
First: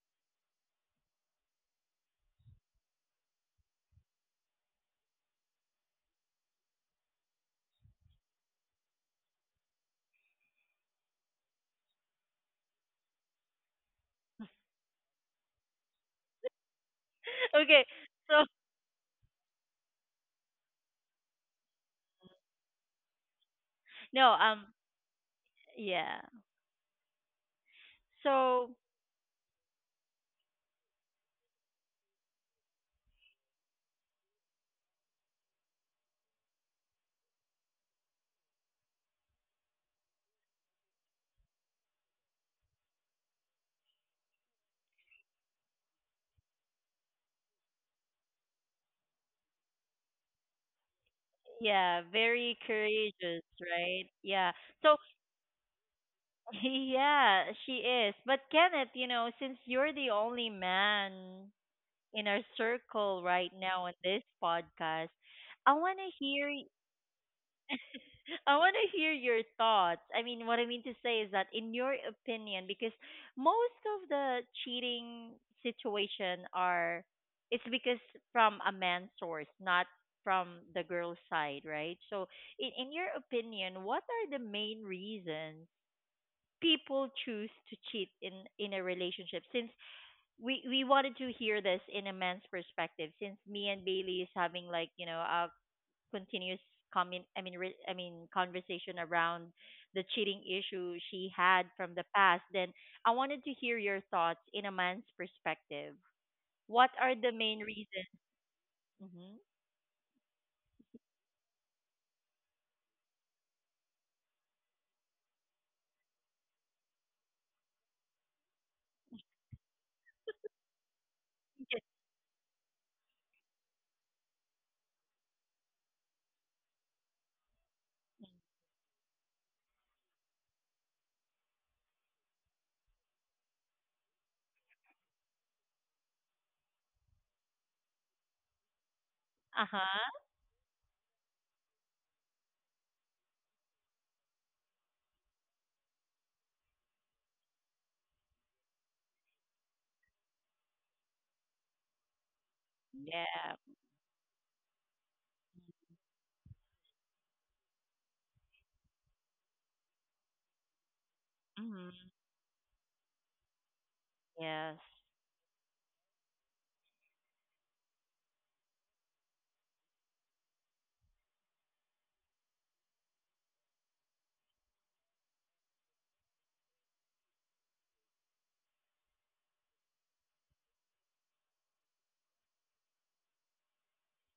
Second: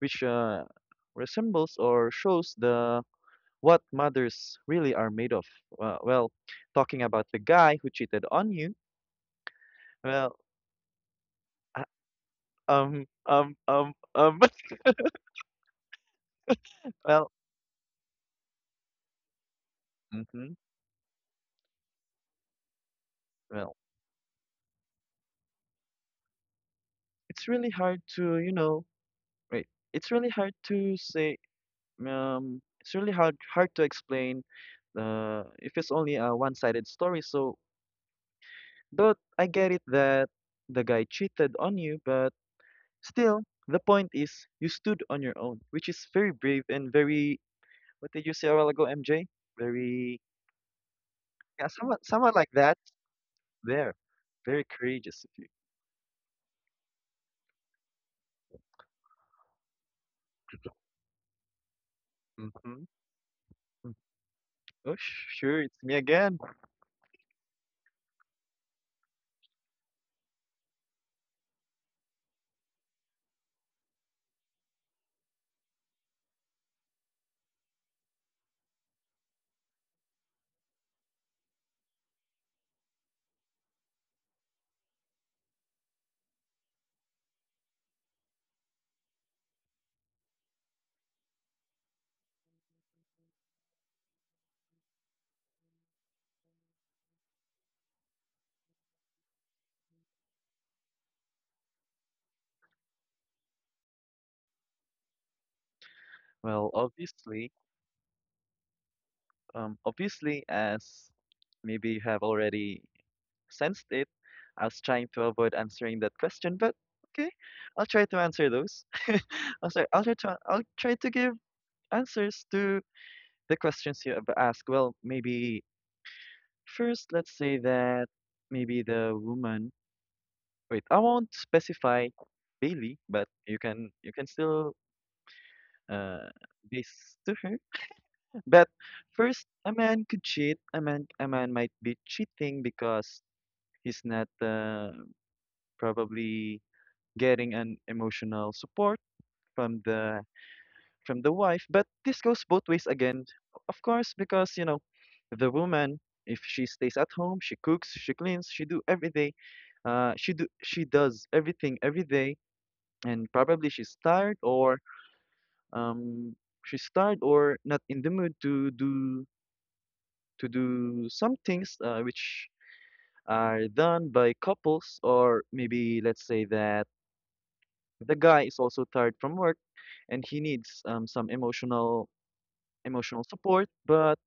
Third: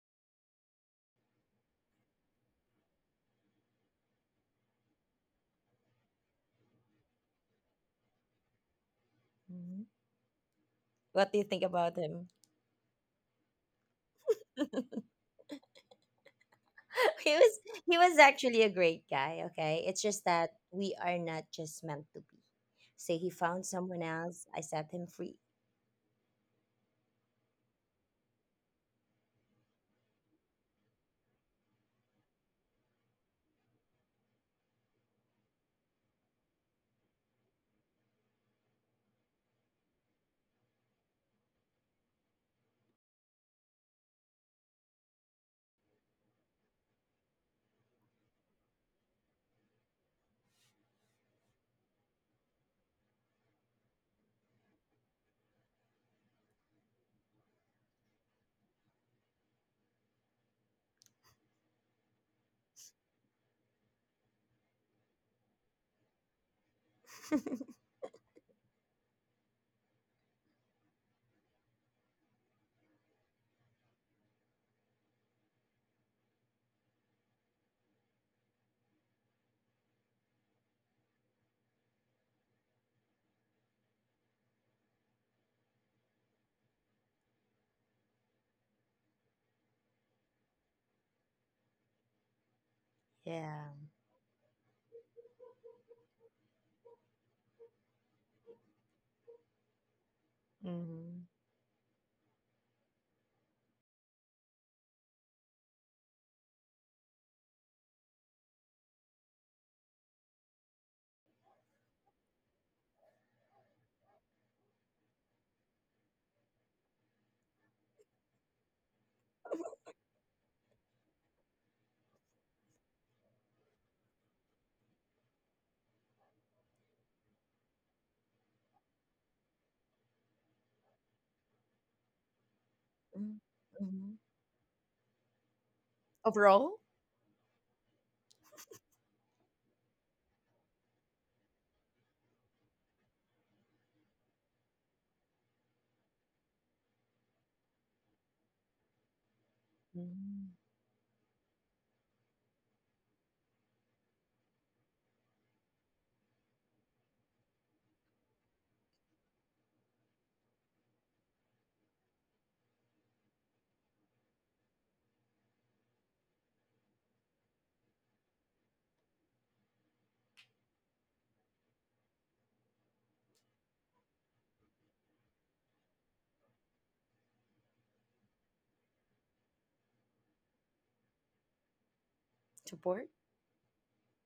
S3: Which resembles or shows the what mothers really are made of. Uh, well, Talking about the guy who cheated on you.
S2: Mhm.
S3: Well,
S2: What do you think
S3: uh,
S2: about him?
S3: um um um um. well,
S2: He was,
S1: Okay,
S2: he was
S1: so
S2: actually a great guy, okay, it's just that
S3: hmm
S2: we are not just meant to be. Say he found
S3: well,
S2: someone
S1: no,
S2: else, I set him free.
S1: yeah.
S3: it's really hard to you
S1: So
S3: know right. It's really hard to say. It's really hard to explain. If it's only a one-sided story. So, but I get it that the guy cheated on you, but still, the point is you stood on your own, which is very brave and very. What did you say a while ago, MJ? Very. Yeah,
S1: yeah,
S3: somewhat,
S1: very
S3: somewhat like that.
S1: courageous, right?
S3: There,
S1: Yeah. So
S3: very courageous.
S1: Yeah, she is. But Kenneth, you know, since you're the only man in our
S3: Mm-hmm.
S1: circle right now on this podcast,
S3: Oh,
S1: I want
S3: sure,
S1: to
S3: it's me
S1: hear y-
S3: again.
S1: I want to hear your thoughts. I mean, what I mean to say is that in your opinion, because most of the cheating situation are it's because from a man's source, not from the girl's side, right? So in your opinion, what are the main reasons people choose to cheat in a relationship since we wanted to hear this in a man's perspective, since me and Bailey is
S2: yeah
S1: having like you know a continuous comment I mean re, conversation around the cheating issue she
S2: mm-hmm.
S1: had from the past. Then I wanted to hear your thoughts in a man's perspective. What
S3: Well,
S1: are the main
S3: obviously,
S1: reasons? Mm-hmm.
S3: obviously, as maybe you have already sensed it. I was trying to avoid answering that question, but okay, I'll try to answer those. I'll try to give answers to the questions you have asked. Well, maybe first, let's say that maybe the woman. Wait, I won't specify Bailey, but you can
S2: Mm-hmm.
S3: still uh
S2: Overall.
S3: base to her. But first, a
S1: Uh-huh.
S3: man could cheat. A man might be cheating because he's not probably getting an emotional support from the
S2: Mhm.
S3: from the wife. But this goes both ways again,
S1: Yeah.
S3: of course, because you know, the woman if she stays at home, she cooks, she cleans, she do every day. She does everything
S1: Mm-hmm.
S3: every day, and probably
S1: Yes.
S3: um she's tired or not in the mood to do some things which are done by couples or maybe let's say that the guy is also tired from work and he needs some
S2: Support.
S3: emotional support. But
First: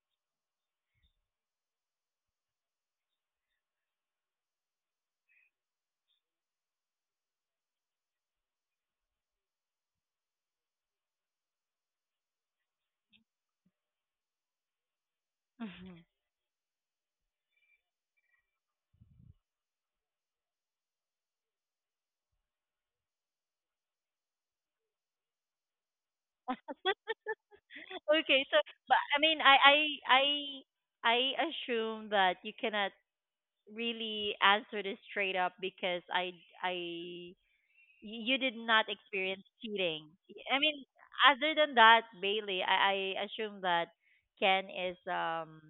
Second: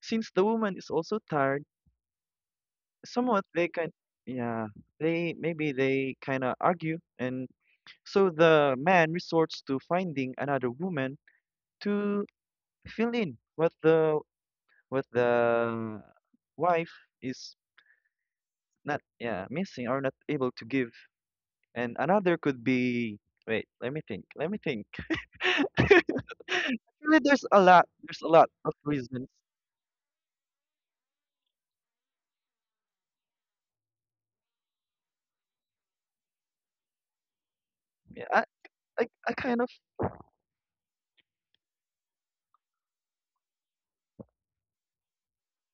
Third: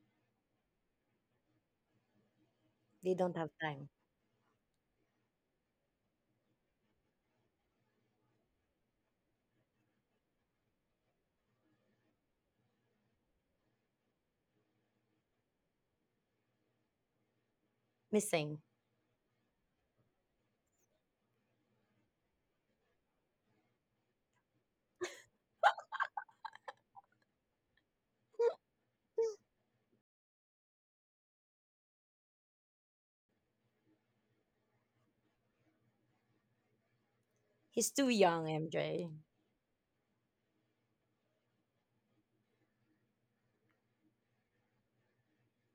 S3: since the woman is also tired,
S2: They don't
S3: somewhat
S2: have
S3: they
S2: time.
S3: can yeah they maybe they kind of argue, and so the man resorts to finding another woman to fill in what the what the wife is
S2: Missing.
S3: not yeah missing or not able to give, and another could be wait let me think let me think. Actually, there's a lot. There's a lot
S1: Okay, so
S3: of
S1: but
S3: reasons.
S1: I mean, I I assume that you cannot really answer this straight up, because I
S2: He's too
S3: Yeah,
S2: young,
S1: you did not
S2: MJ.
S3: I
S1: experience
S3: kind of
S1: cheating. I mean, other than that, Bailey, I assume that Ken is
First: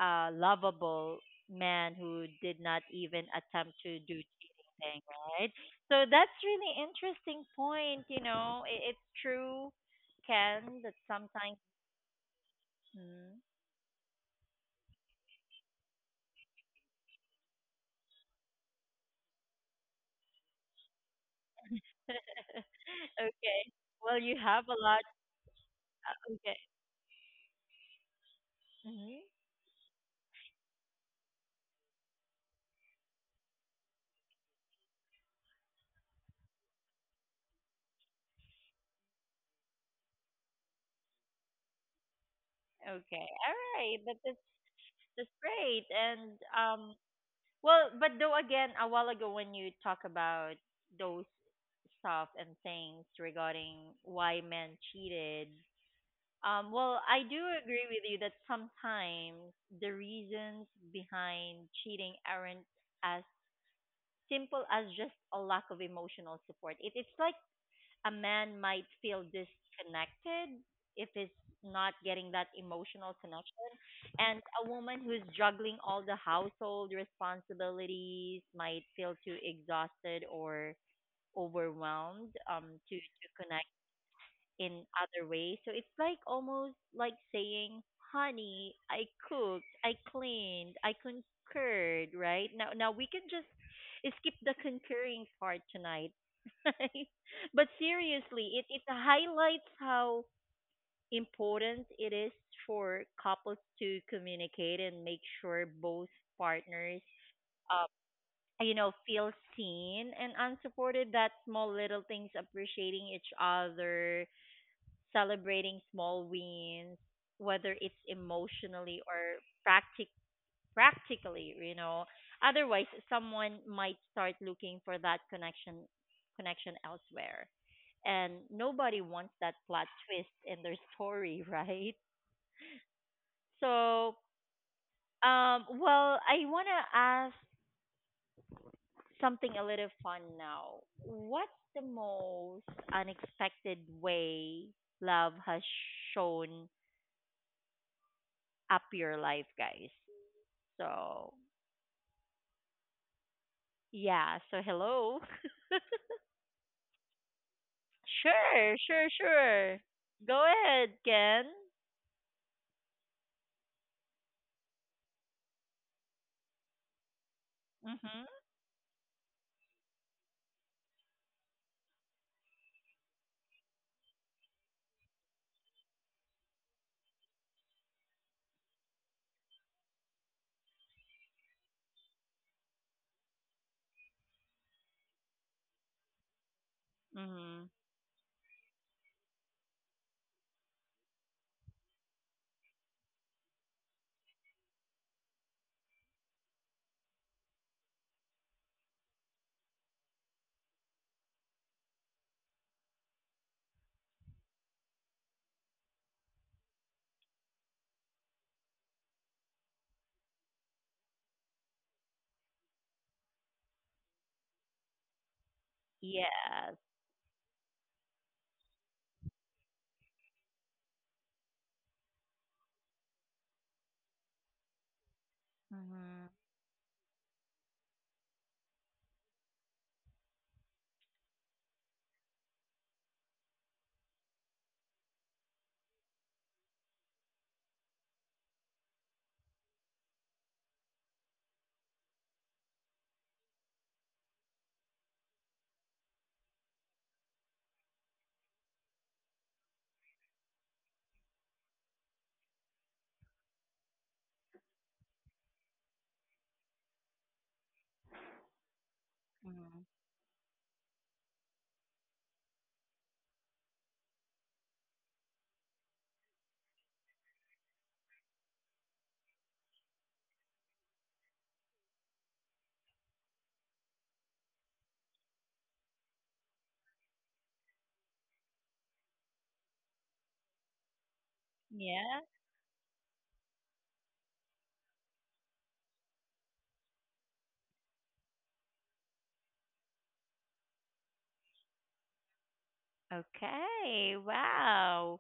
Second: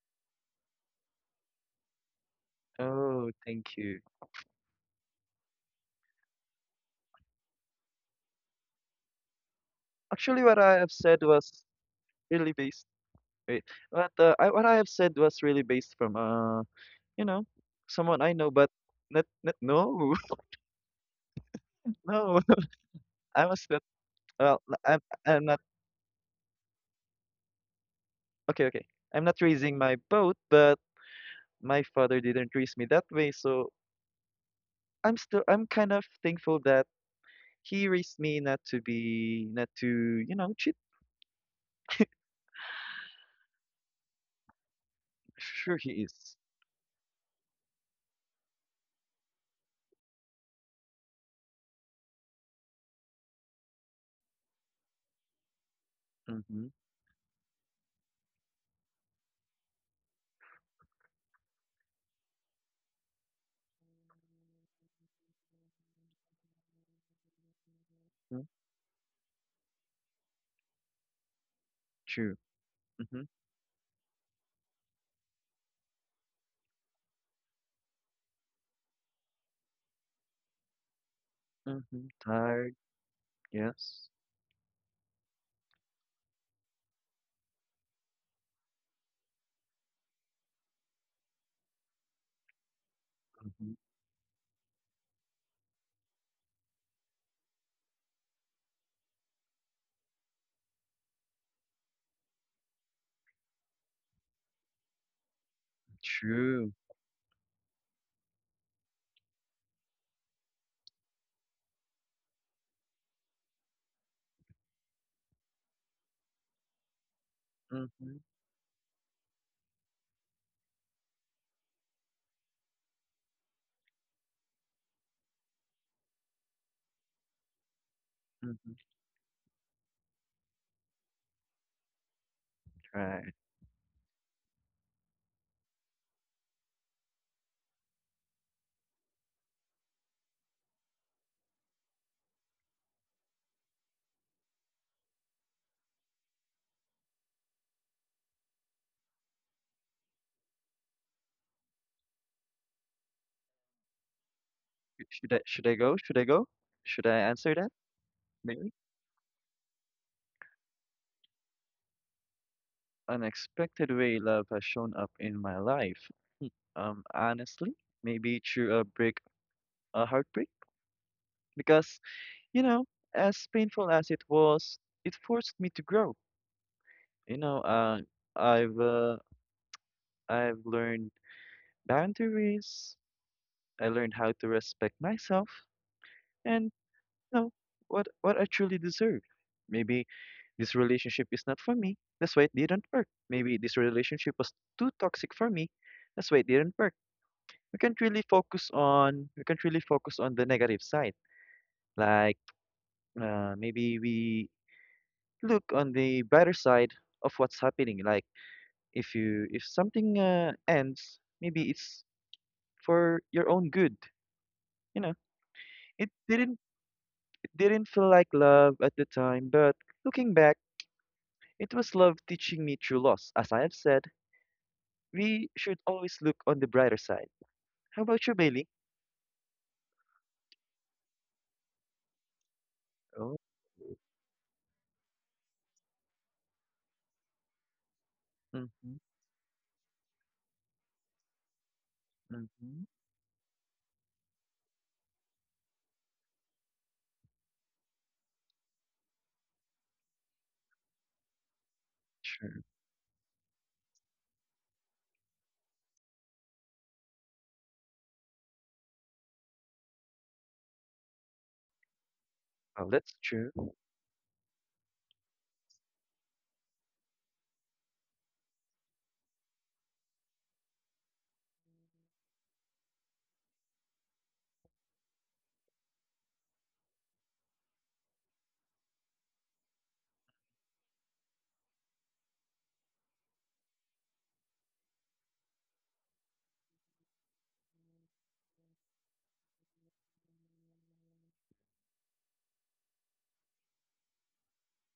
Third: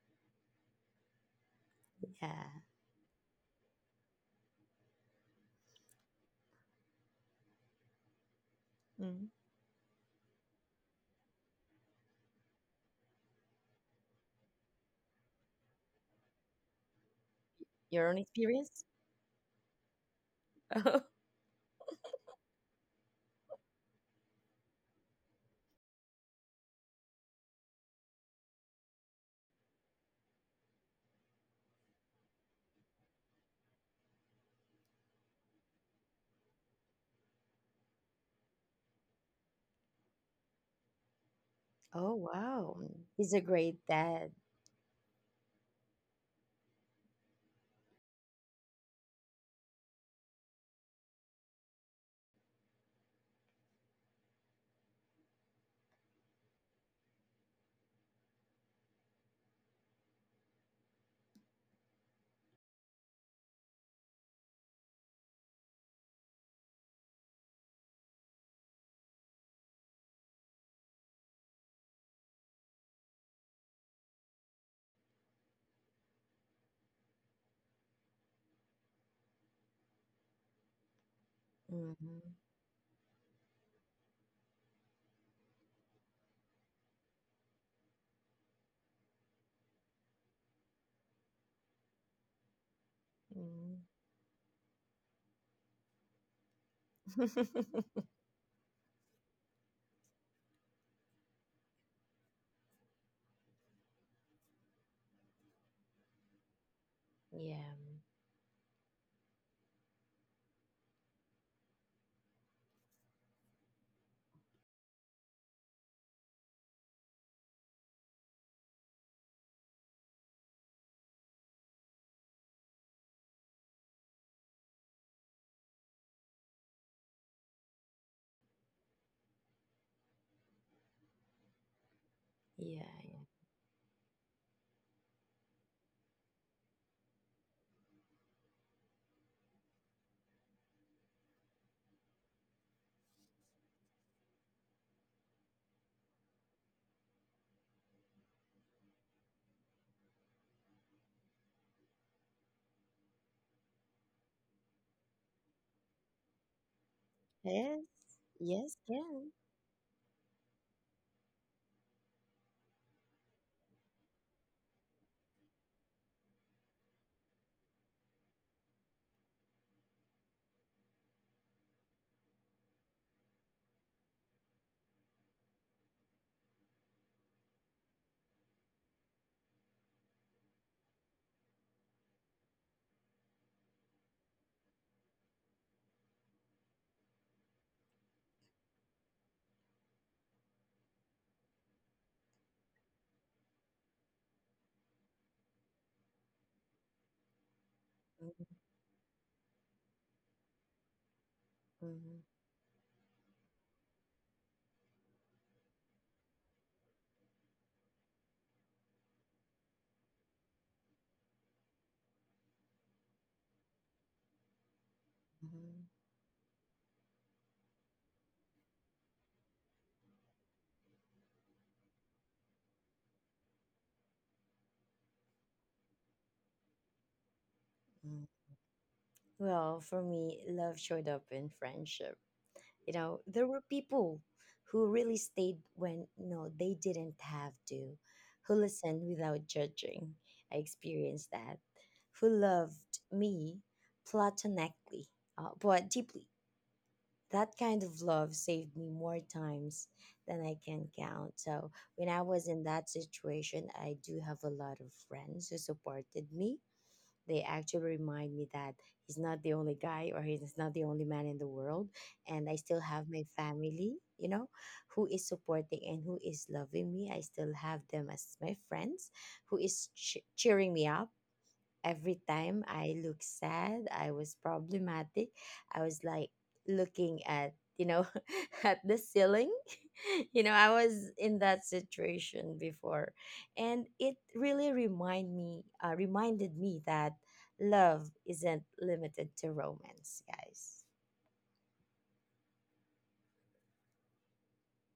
S1: a lovable man who did
S2: Yeah.
S1: not even
S3: oh, thank
S1: attempt to
S3: you.
S1: do cheating thing, right? So that's really interesting point. You know, it's
S2: Mm.
S1: true,
S3: Actually, what
S1: Ken,
S3: I
S1: that
S3: have said
S1: sometimes.
S3: was really based.
S1: Mhm.
S3: Wait, what I have said was really based from you know,
S2: Your own
S3: someone I know, but
S2: experience?
S3: not no no. I
S1: Okay.
S3: was not.
S1: Well, you
S3: Well,
S1: have a
S3: I'm
S1: lot.
S3: I'm not
S1: Okay.
S3: okay. Okay, I'm
S1: Hmm.
S3: not raising my boat, but my father didn't raise me that way, so I'm kind of thankful that he raised me not to be not to you know cheat.
S2: Oh. Wow. He's a
S1: Okay. All
S2: great
S1: right.
S2: dad.
S1: But that's
S3: Sure, he
S1: great.
S3: is.
S1: And well, but though again, a while ago when you talk about those stuff and things regarding why men cheated,
S3: Mm-hmm.
S1: well, I do agree with you that sometimes the reasons behind cheating aren't as simple as just a lack of emotional support. It's like a
S3: Mm-hmm,
S1: man might feel disconnected if it's not
S3: true.
S1: getting that
S3: Mm-hmm.
S1: emotional connection. And a woman who's juggling all the household responsibilities might feel too exhausted or
S2: Hmm
S1: overwhelmed
S3: Mm-hmm.
S1: to connect
S3: Yes.
S1: in other ways. So it's like almost like saying, "Honey, I cooked, I cleaned, I concurred." Right now we can just
S3: Mhm.
S2: mm
S1: skip the concurring part tonight. But seriously, it highlights how important it is for couples to communicate and make sure both
S3: True.
S1: partners
S2: yeah.
S1: um, feel seen and unsupported. That small little things, appreciating each other, celebrating small wins, whether it's
S3: Mhm,
S1: emotionally or practic- practically, you know. Otherwise, someone might start looking for that connection elsewhere. And
S3: mhm.
S1: nobody wants that plot twist in their story, right?
S2: Yeah.
S3: Right.
S1: So, I want to ask something a little fun now. What's the most unexpected way love has shown up your life, guys? So, yeah, so hello.
S3: Should I go? Should I go? Should I answer that?
S2: Yes.
S3: Maybe?
S1: Sure,
S2: Yes,
S1: sure,
S2: can.
S1: sure. Go ahead, Ken.
S3: Unexpected way love has shown up in my life. Hmm. Honestly,
S1: Mhm.
S3: maybe through a break, a heartbreak, because you know, as painful as it was, it forced me to grow. You know, I've uh, I've learned boundaries. I learned how to respect myself, and no,
S1: Mhm.
S3: what I truly deserve. Maybe this relationship is not for me. That's why it didn't work. Maybe this relationship was too toxic for me. That's why it didn't work.
S2: Mhm,
S3: We can't really focus on the negative side.
S2: mhm,
S3: Like maybe we look on the brighter side of what's happening. Like if you if something ends, maybe it's for your own good. You know,
S2: mhm,
S3: it didn't
S1: Yes.
S3: it didn't feel like love at the time, but looking back it was love teaching me true loss. As I have said, we should always
S1: Mhm.
S3: look on the brighter side. How
S2: mhm.
S3: about you, Bailey?
S2: Well, for me, love showed up in friendship. You know,
S3: Oh,
S2: there were people who really stayed when, you know, they didn't have to, who
S3: mm-hmm,
S2: listened without judging. I experienced that. Who
S3: mm-hmm,
S2: loved me platonically, but deeply. That kind of love saved me more times than I can count. So when I was
S3: sure.
S2: in that situation, I do have a lot of friends who supported me. They actually remind me that he's not the
S1: Mhm.
S2: only guy or he's not the only man in the world, and I still
S3: Oh,
S2: have
S3: that's
S2: my
S3: true.
S2: family, you know, who is supporting and who is loving me. I still have them as my friends who is cheering me up. Every time I look sad, I was problematic. I was like looking at, you know, at the ceiling. you know, I was in that
S1: Yeah.
S2: situation before. And it really reminded me that love isn't limited to romance, guys.
S1: Okay. Wow.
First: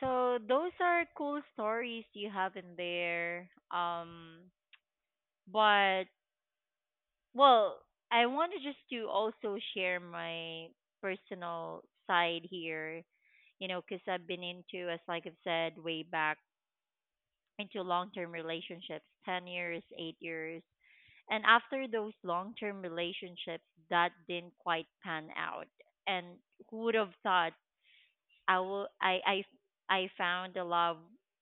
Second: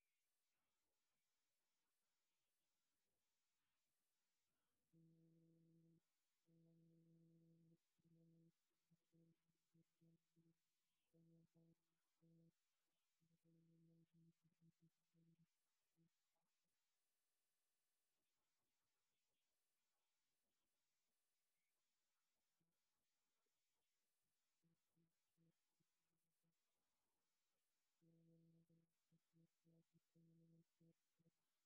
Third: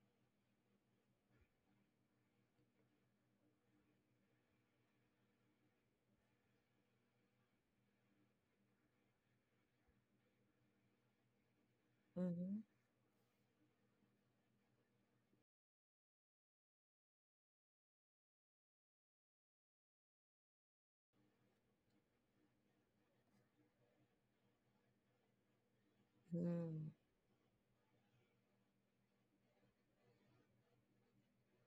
S1: So those are cool stories you have in there. But well, I wanted just to also share my personal side
S2: Mhm,
S1: here, you know, because I've been into, as like I've said way back into long term relationships 10 years, 8 years. And after those long term relationships, that didn't quite pan out. And who
S2: mhm,
S1: would have thought I, will, I found a love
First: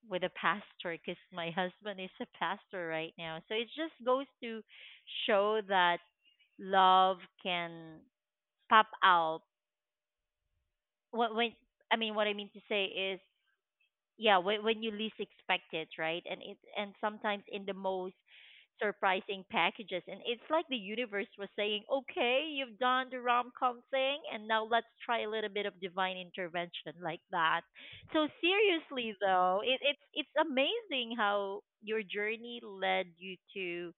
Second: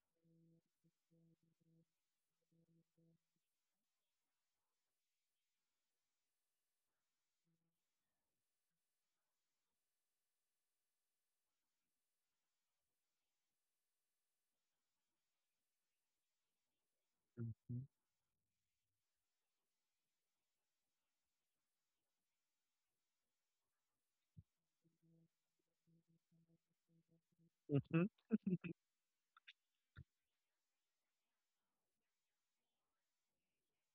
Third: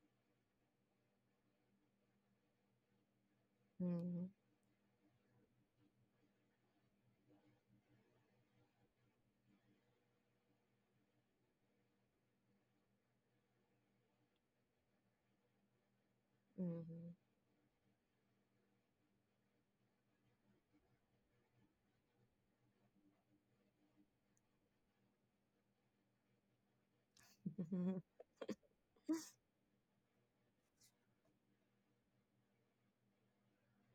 S1: with a pastor because my husband is a pastor right now. So it just goes
S2: mhm,
S1: to show that love can pop out. What when what I mean to say is yeah when you least expect it, right? And it and
S2: mhm.
S1: sometimes in the
S3: Mm-hmm,
S1: most surprising packages, and it's like the universe was saying, okay, you've done the rom-com thing and now let's try a little bit of divine intervention like that.
S3: mm-hmm,
S1: So seriously though, it's amazing how your journey led you to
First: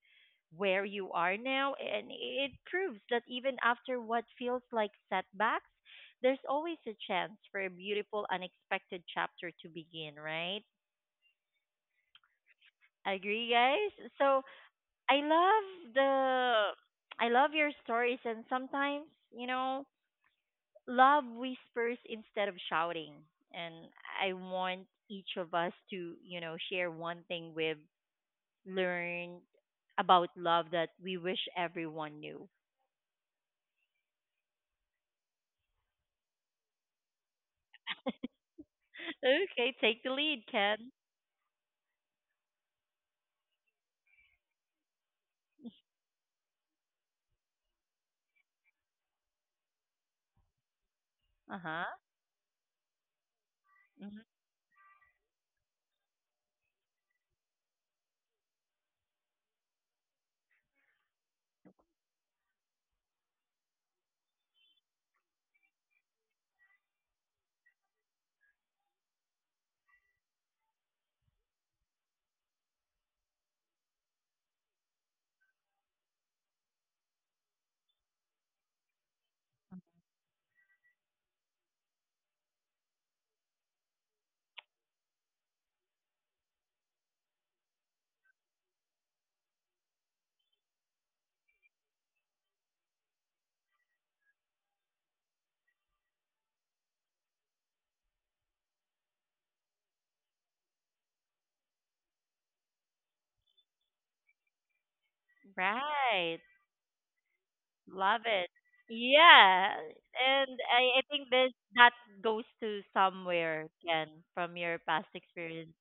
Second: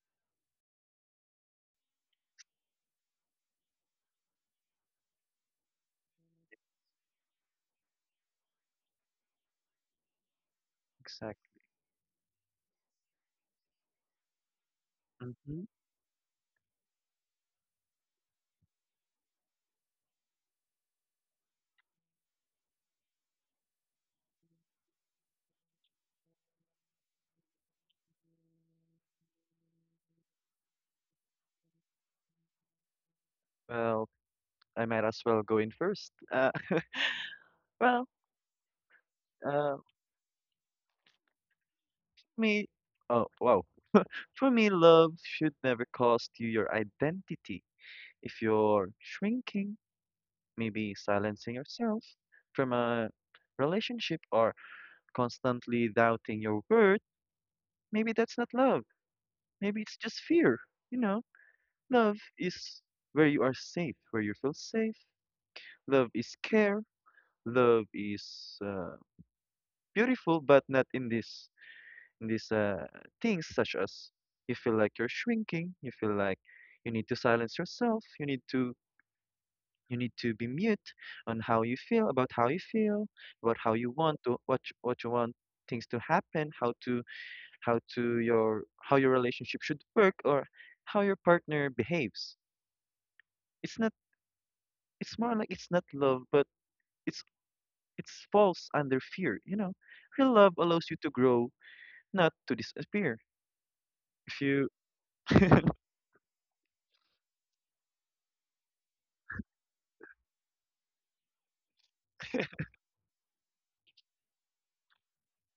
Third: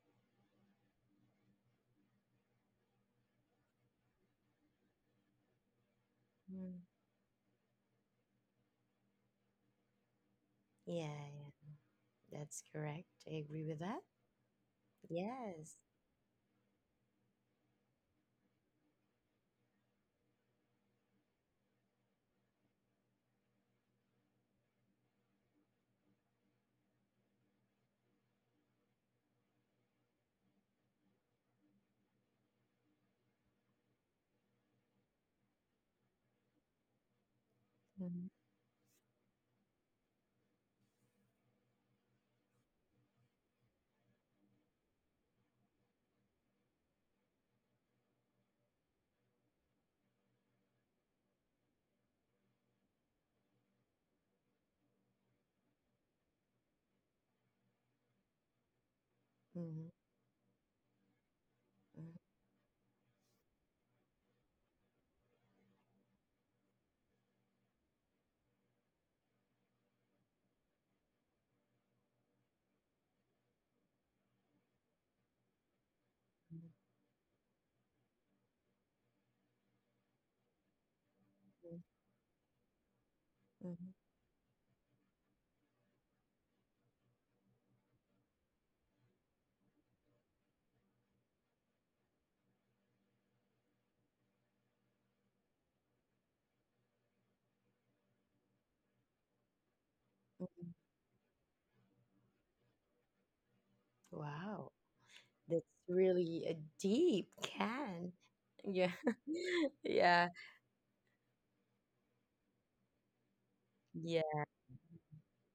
S1: where you are now, and it proves that even after what feels like setbacks, there's always
S2: Mhm.
S1: a chance for a beautiful, unexpected chapter to begin, right?
S2: Yeah, yeah,
S3: exactly.
S2: that's correct. I
S1: Agree,
S2: agree with
S1: guys?
S2: that.
S1: I
S3: Mm-hmm.
S2: Yes.
S1: love the, I love your stories, and sometimes, you know, love whispers instead of shouting. And I want each of us to, you know, share one thing we've learned about love that we wish everyone knew.
S3: Well, I might as well go in first. Well,
S2: Mhm,
S1: Okay,
S3: uh,
S1: take the lead, Ken.
S3: me. Oh, wow. For me, love should never cost you your identity. If you're shrinking, maybe
S1: Uh
S3: silencing
S1: huh.
S3: yourself from a relationship, or constantly doubting your worth maybe that's not love. Maybe
S2: mhm,
S3: it's just fear. You know, love is where you are safe, where you feel safe. Love is care. Love is beautiful, but not in this in these things such as you feel like you're shrinking. You feel like
S2: mhm,
S3: you need to silence yourself. You need to be mute on how you
S2: mhm,
S3: feel about how you feel, about how you
S2: mhm,
S3: want to what you want things to happen, how to your how your relationship should work or how your partner behaves. It's not it's more like it's not love, but it's it's falls under fear. You know, real love
S2: mhm.
S3: allows you to grow, not to disappear. If you
S2: Wow. That's
S1: Right.
S2: really a deep
S1: Love
S2: can.
S1: it.
S2: Yeah.
S1: Yeah.
S2: yeah.
S1: And I think this that goes to somewhere, Ken, from
S2: Yeah.
S1: your past experience.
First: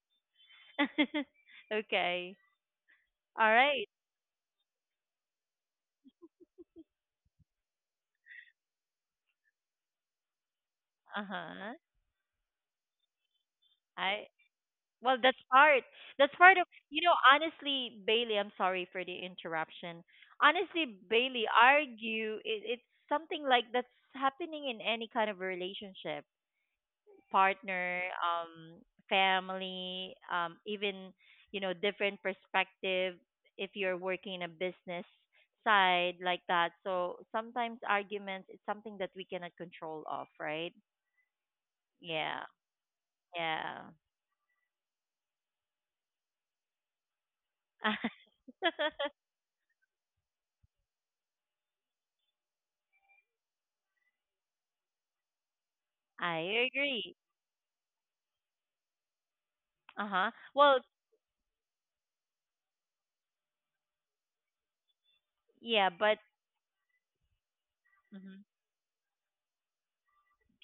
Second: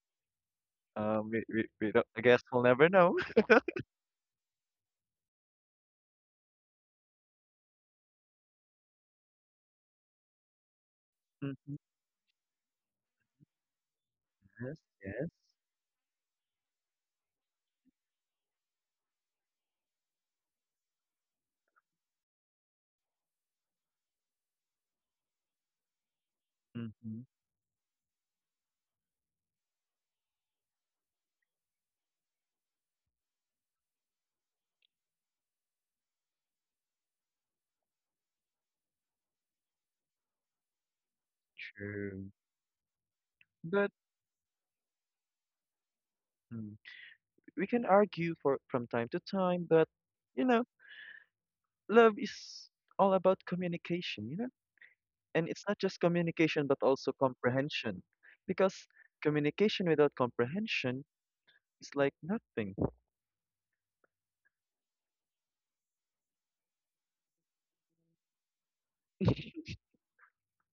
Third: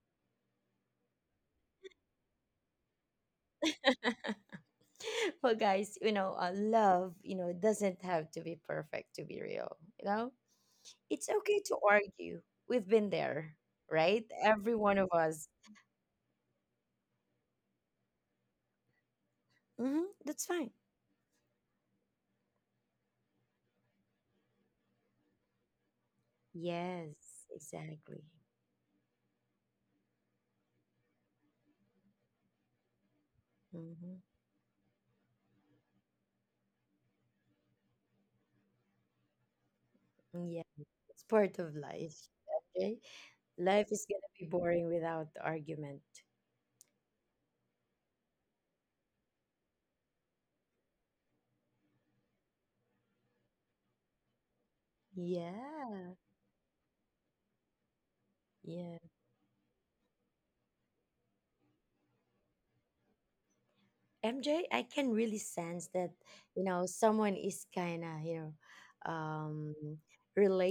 S3: We don't, I
S1: Okay.
S3: guess we'll never know.
S1: All right.
S2: Well, guys, you know, love, you know, doesn't have to be perfect to be real. You know, it's okay to
S3: Mhm.
S1: Uh-huh.
S2: argue. We've been there, right?
S1: I
S2: Every
S3: Yes,
S2: one of
S1: well
S3: yes.
S2: us.
S1: that's part. That's part of, you know, honestly, Bailey, I'm sorry for the
S2: Hmm
S1: interruption.
S2: That's fine.
S1: Honestly, Bailey, argue, it's something like that's happening in any kind of relationship.
S3: Mm-hmm.
S2: Yes,
S1: Partner,
S2: exactly.
S1: family, even you know different perspective if you're
S2: hmm
S1: working in a business side like that. So sometimes arguments it's something that we cannot control of,
S2: Yeah,
S1: right?
S2: it's part of
S3: True.
S2: life.
S1: Yeah,
S2: Okay, life
S1: yeah.
S3: But
S2: is gonna be boring without argument.
S3: mm, we can argue for from time to time, but you know, love is all about communication. You know. And it's not just
S2: Yeah,
S3: communication,
S1: I
S3: but also
S1: agree.
S3: comprehension. Because
S2: yeah.
S3: communication
S1: Uh
S3: without
S1: huh. Well,
S3: comprehension is like nothing.
S2: MJ, I can really sense
S1: yeah,
S2: that,
S1: but
S2: you know, someone is kind of, you know,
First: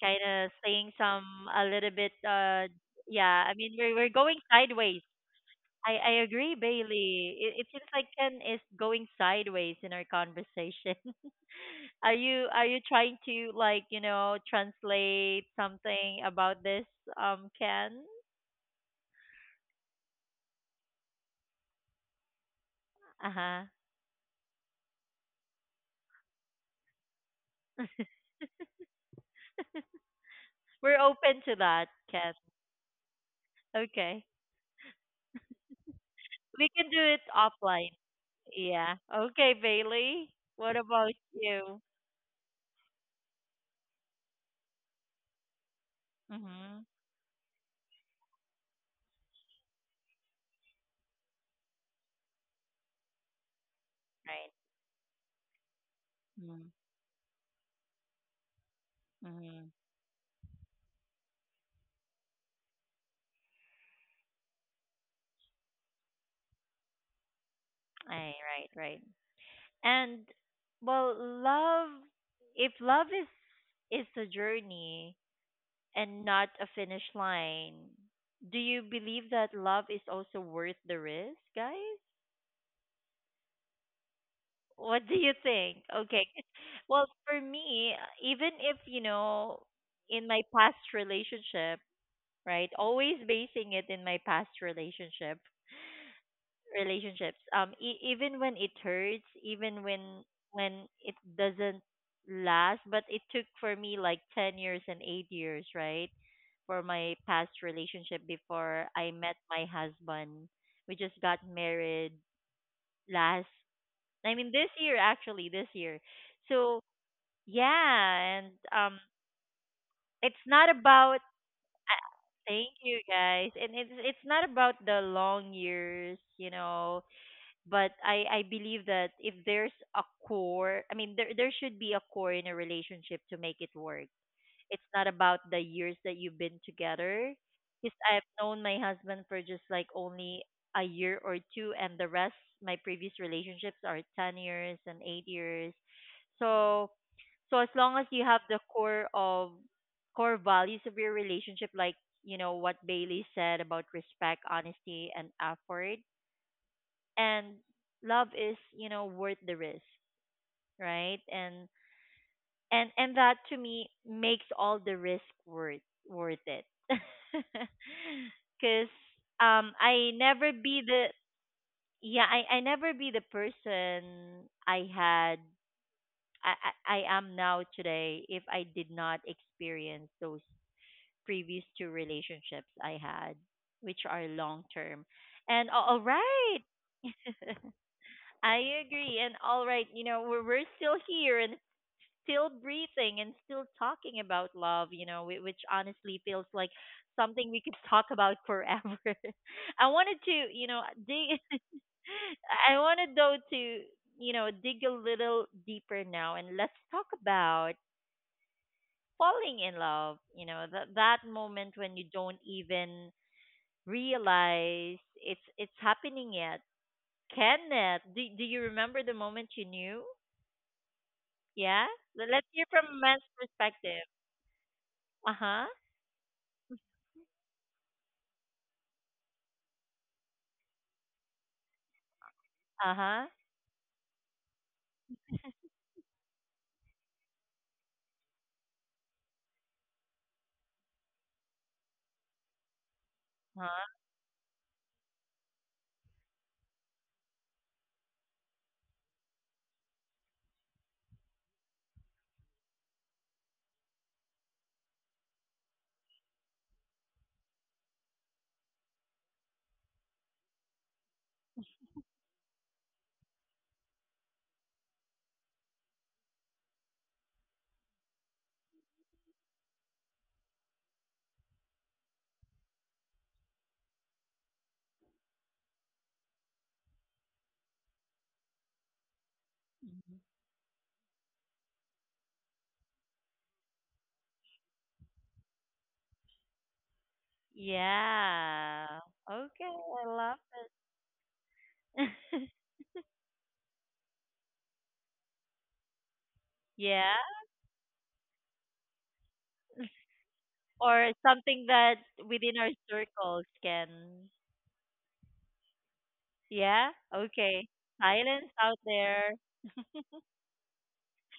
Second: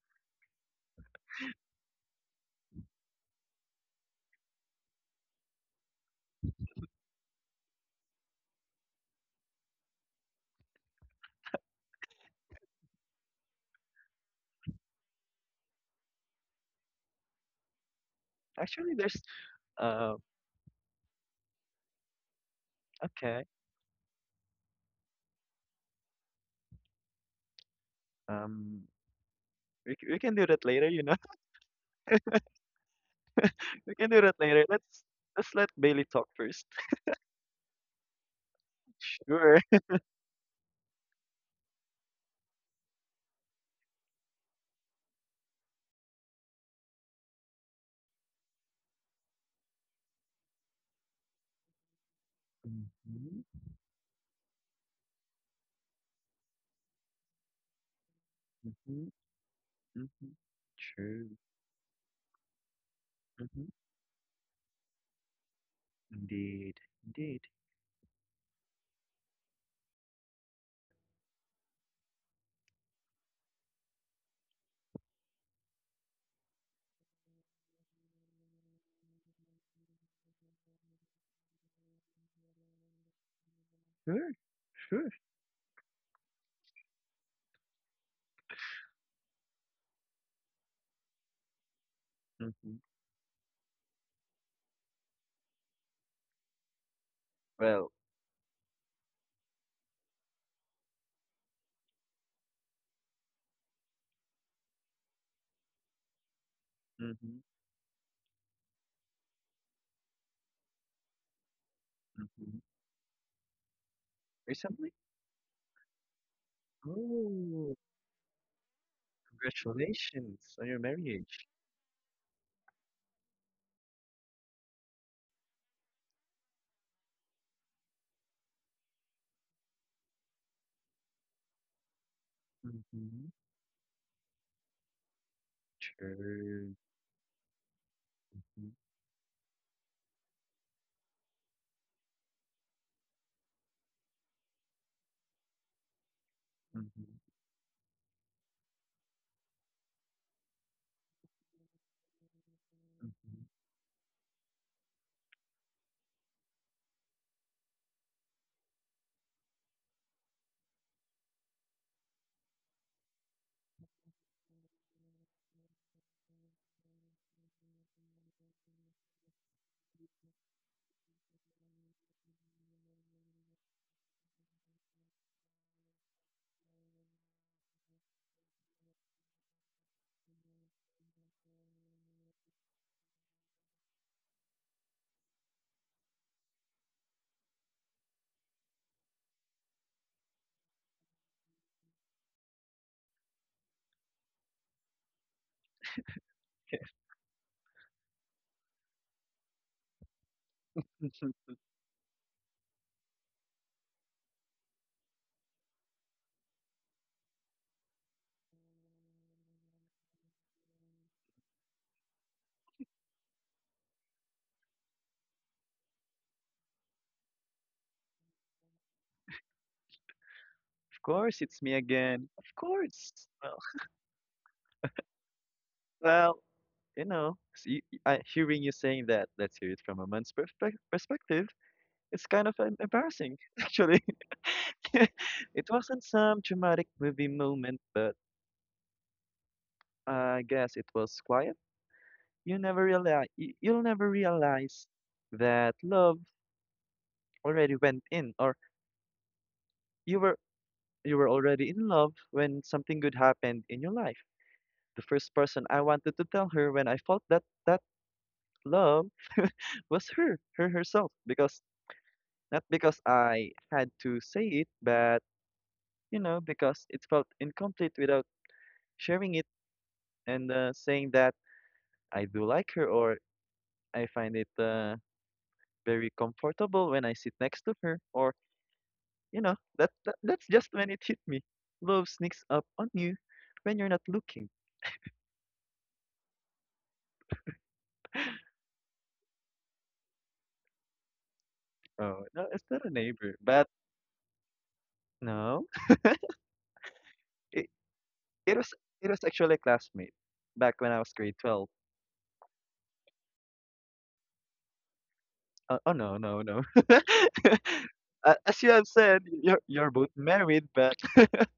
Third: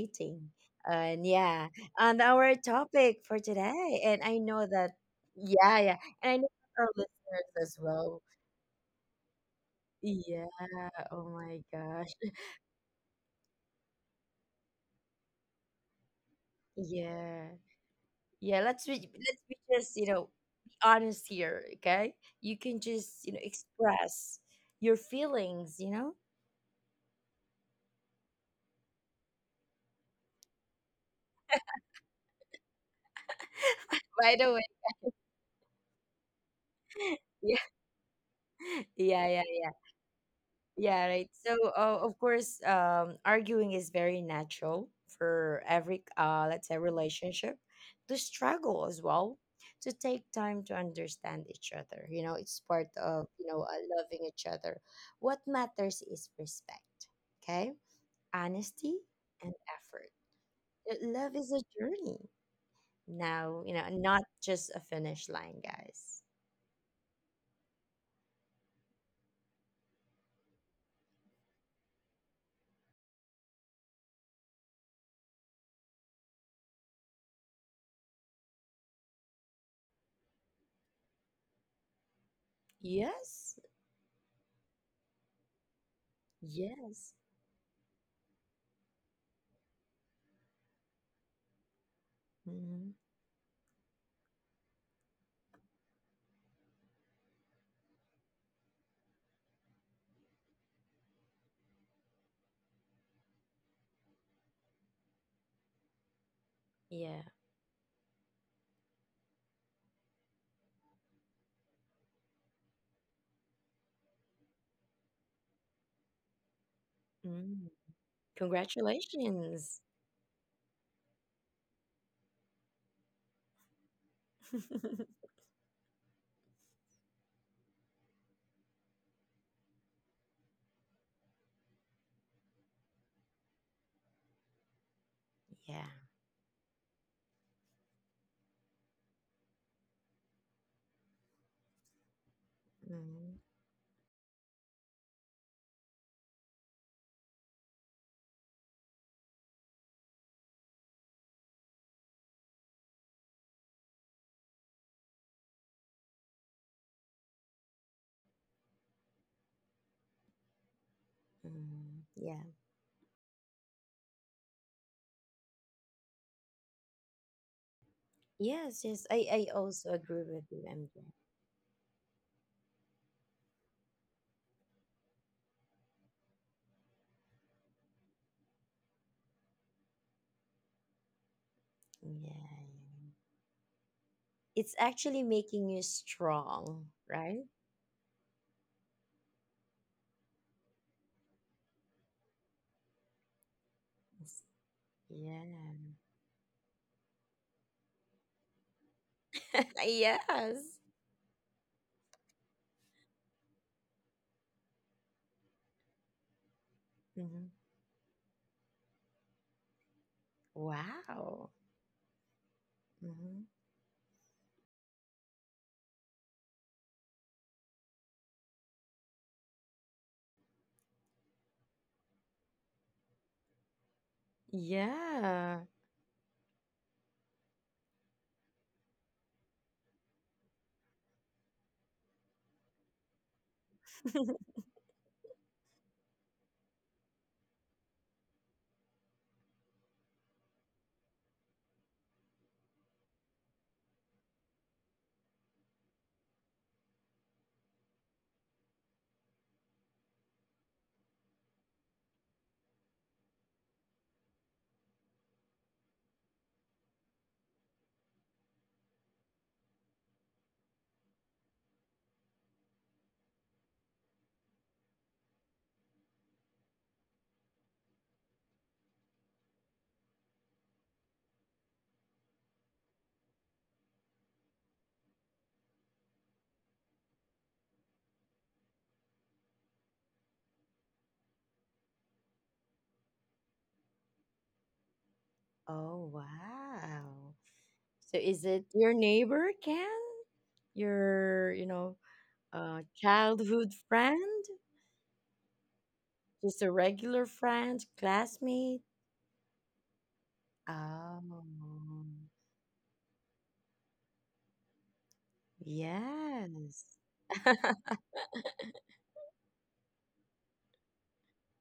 S1: kind of saying some
S2: And
S1: a
S2: yeah,
S1: little bit.
S2: on our topic for
S1: Yeah. I mean, we're
S2: today.
S1: we're
S2: And I
S1: going
S2: know that,
S1: sideways.
S2: yeah, yeah.
S1: I
S2: And I know
S1: agree,
S2: our
S1: Bailey.
S2: listeners
S1: It
S2: as
S1: seems like
S2: well.
S1: Ken is going sideways in our
S2: Yeah.
S1: conversation.
S2: Oh my gosh.
S1: Are you trying to like you know translate something about this,
S2: Yeah.
S1: Ken?
S2: Yeah.
S3: Actually, there's,
S2: Let's be just, you
S3: uh,
S2: know, be honest here. Okay. You can just, you
S1: Uh
S2: know,
S3: okay,
S1: huh.
S2: express your feelings, you know,
S3: um, we can do that later, you
S1: We're
S3: know?
S1: open to that, Ken.
S3: We can do
S1: Okay,
S2: by
S3: that
S2: the way.
S3: later. Let's let Bailey talk first.
S1: we can do it offline. Yeah.
S2: Yeah. Yeah.
S1: Okay,
S3: Sure.
S2: Yeah.
S1: Bailey. What
S2: Yeah,
S1: about
S2: right. So,
S1: you?
S2: of course, arguing is very natural for every, let's say,
S1: Mhm.
S2: relationship to struggle as well, to take time to understand each other. You know, it's part of,
S3: Mm-hmm,
S2: you know, loving each
S1: Right.
S2: other. What matters is
S1: Mhm.
S2: respect, okay? Honesty
S3: mm-hmm,
S2: and
S1: Mhm.
S2: effort.
S3: mm-hmm.
S2: Love
S3: True.
S2: is a journey now,
S3: Mm-hmm.
S2: you know, not just a finish line, guys.
S3: Indeed. Indeed.
S1: Ay, right. Right. And well, love if love is a journey and not a finish line, do you believe that love is also worth the risk, guys?
S2: Yes,
S3: Sure, sure.
S1: What do you think? Okay.
S2: yes.
S1: Well, for me, even if, you know, in my past relationship,
S3: Mm-hmm.
S1: right?
S2: Mhm.
S1: Always basing it in my past relationship. Relationships
S3: Well,
S1: even when it hurts, even when it doesn't last, but it took for me like 10 years and 8 years, right? For
S2: Yeah.
S3: mm-hmm,
S1: my past relationship before I met my husband, we just got married
S3: mm-hmm.
S1: last I mean
S3: Recently?
S1: this year, actually this year. So
S2: Mm.
S3: Oh,
S1: yeah, and
S2: Congratulations.
S3: congratulations on
S1: it's
S3: your
S1: not
S3: marriage.
S1: about uh, thank you, guys. And it's not about the long years, you know, but I believe that if there's a core, I mean there should be a core in a
S3: Mm-hmm.
S1: relationship to make it work. It's not about
S2: Yeah.
S1: the years that you've
S3: True.
S1: been together. Because I've
S3: Mhm,
S1: known my husband for just like only a year or two, and the rest my
S2: Mhm.
S1: previous relationships are 10 years and 8 years.
S3: mhm.
S1: So so as long as you have the core values of your relationship, like you know what Bailey said about respect, honesty, and effort, and love is you know worth the risk, right?
S2: Mhm.
S1: And
S2: Yeah.
S1: and that to me makes all the risk worth it
S2: Yes, yes.
S1: because
S2: I also agree with
S1: I
S2: you,
S1: never
S2: MJ.
S1: be the yeah I never be the person i had I, I am now today if I did not experience those previous
S2: Yeah,
S1: two
S2: yeah.
S1: relationships I had, which are
S2: It's
S1: long
S2: actually
S1: term.
S2: making you
S1: And all
S2: strong,
S1: right.
S2: right?
S1: I agree. And all right, you know, we're still here and still breathing and still
S2: Yes.
S1: talking about love, you
S2: Yeah.
S1: know, which honestly feels like something we could talk about forever. I wanted
S2: yes.
S1: to, you know, dig, I wanted though to, you know, dig a little deeper now, and let's talk
S2: hmm
S1: about falling in love, you know, that
S2: Wow.
S1: moment when you don't even
S2: hmm
S1: realize it's happening yet. Kenneth, do you remember the moment you knew?
S3: Of course, it's me
S1: Yeah?
S3: again.
S1: Let-
S3: Of
S1: Let's hear from a
S3: course.
S1: man's
S3: Well,
S1: perspective. Uh
S2: Yeah.
S1: huh.
S3: well, you know, hearing you saying that, let's hear it from a man's perspective, it's kind of em-
S1: Uh huh.
S3: embarrassing, actually. It wasn't some dramatic movie moment, but I guess it was quiet.
S1: Uh
S3: You'll
S1: Huh?
S3: never realize that love already went in, or you were you were already in love when something good happened in your life. The first person I wanted to tell her when I felt that love was her herself, because not because I had to say it, but you know, because it felt incomplete without sharing it and saying that I do like her or I find it very comfortable when I sit next to her or you know,
S1: Mhm.
S3: that's just when it hit me. Love sneaks up on you when you're not looking.
S2: Oh, wow. So is it your
S1: Yeah.
S2: neighbor, Ken?
S1: Okay, I love it.
S2: Your, you know,
S3: Oh, no, it's not a neighbor, but
S2: childhood friend?
S3: no.
S2: Just a regular
S1: Yeah.
S2: friend,
S3: It was
S2: classmate?
S3: it was actually a classmate back when I was
S1: Or
S3: grade
S2: Oh,
S3: 12.
S1: something that within our circles can.
S3: Oh no, no, no.
S2: yes.
S1: Yeah. Okay.
S3: As
S1: Silence
S3: you have
S1: out
S3: said,
S1: there.
S3: you're both married, but.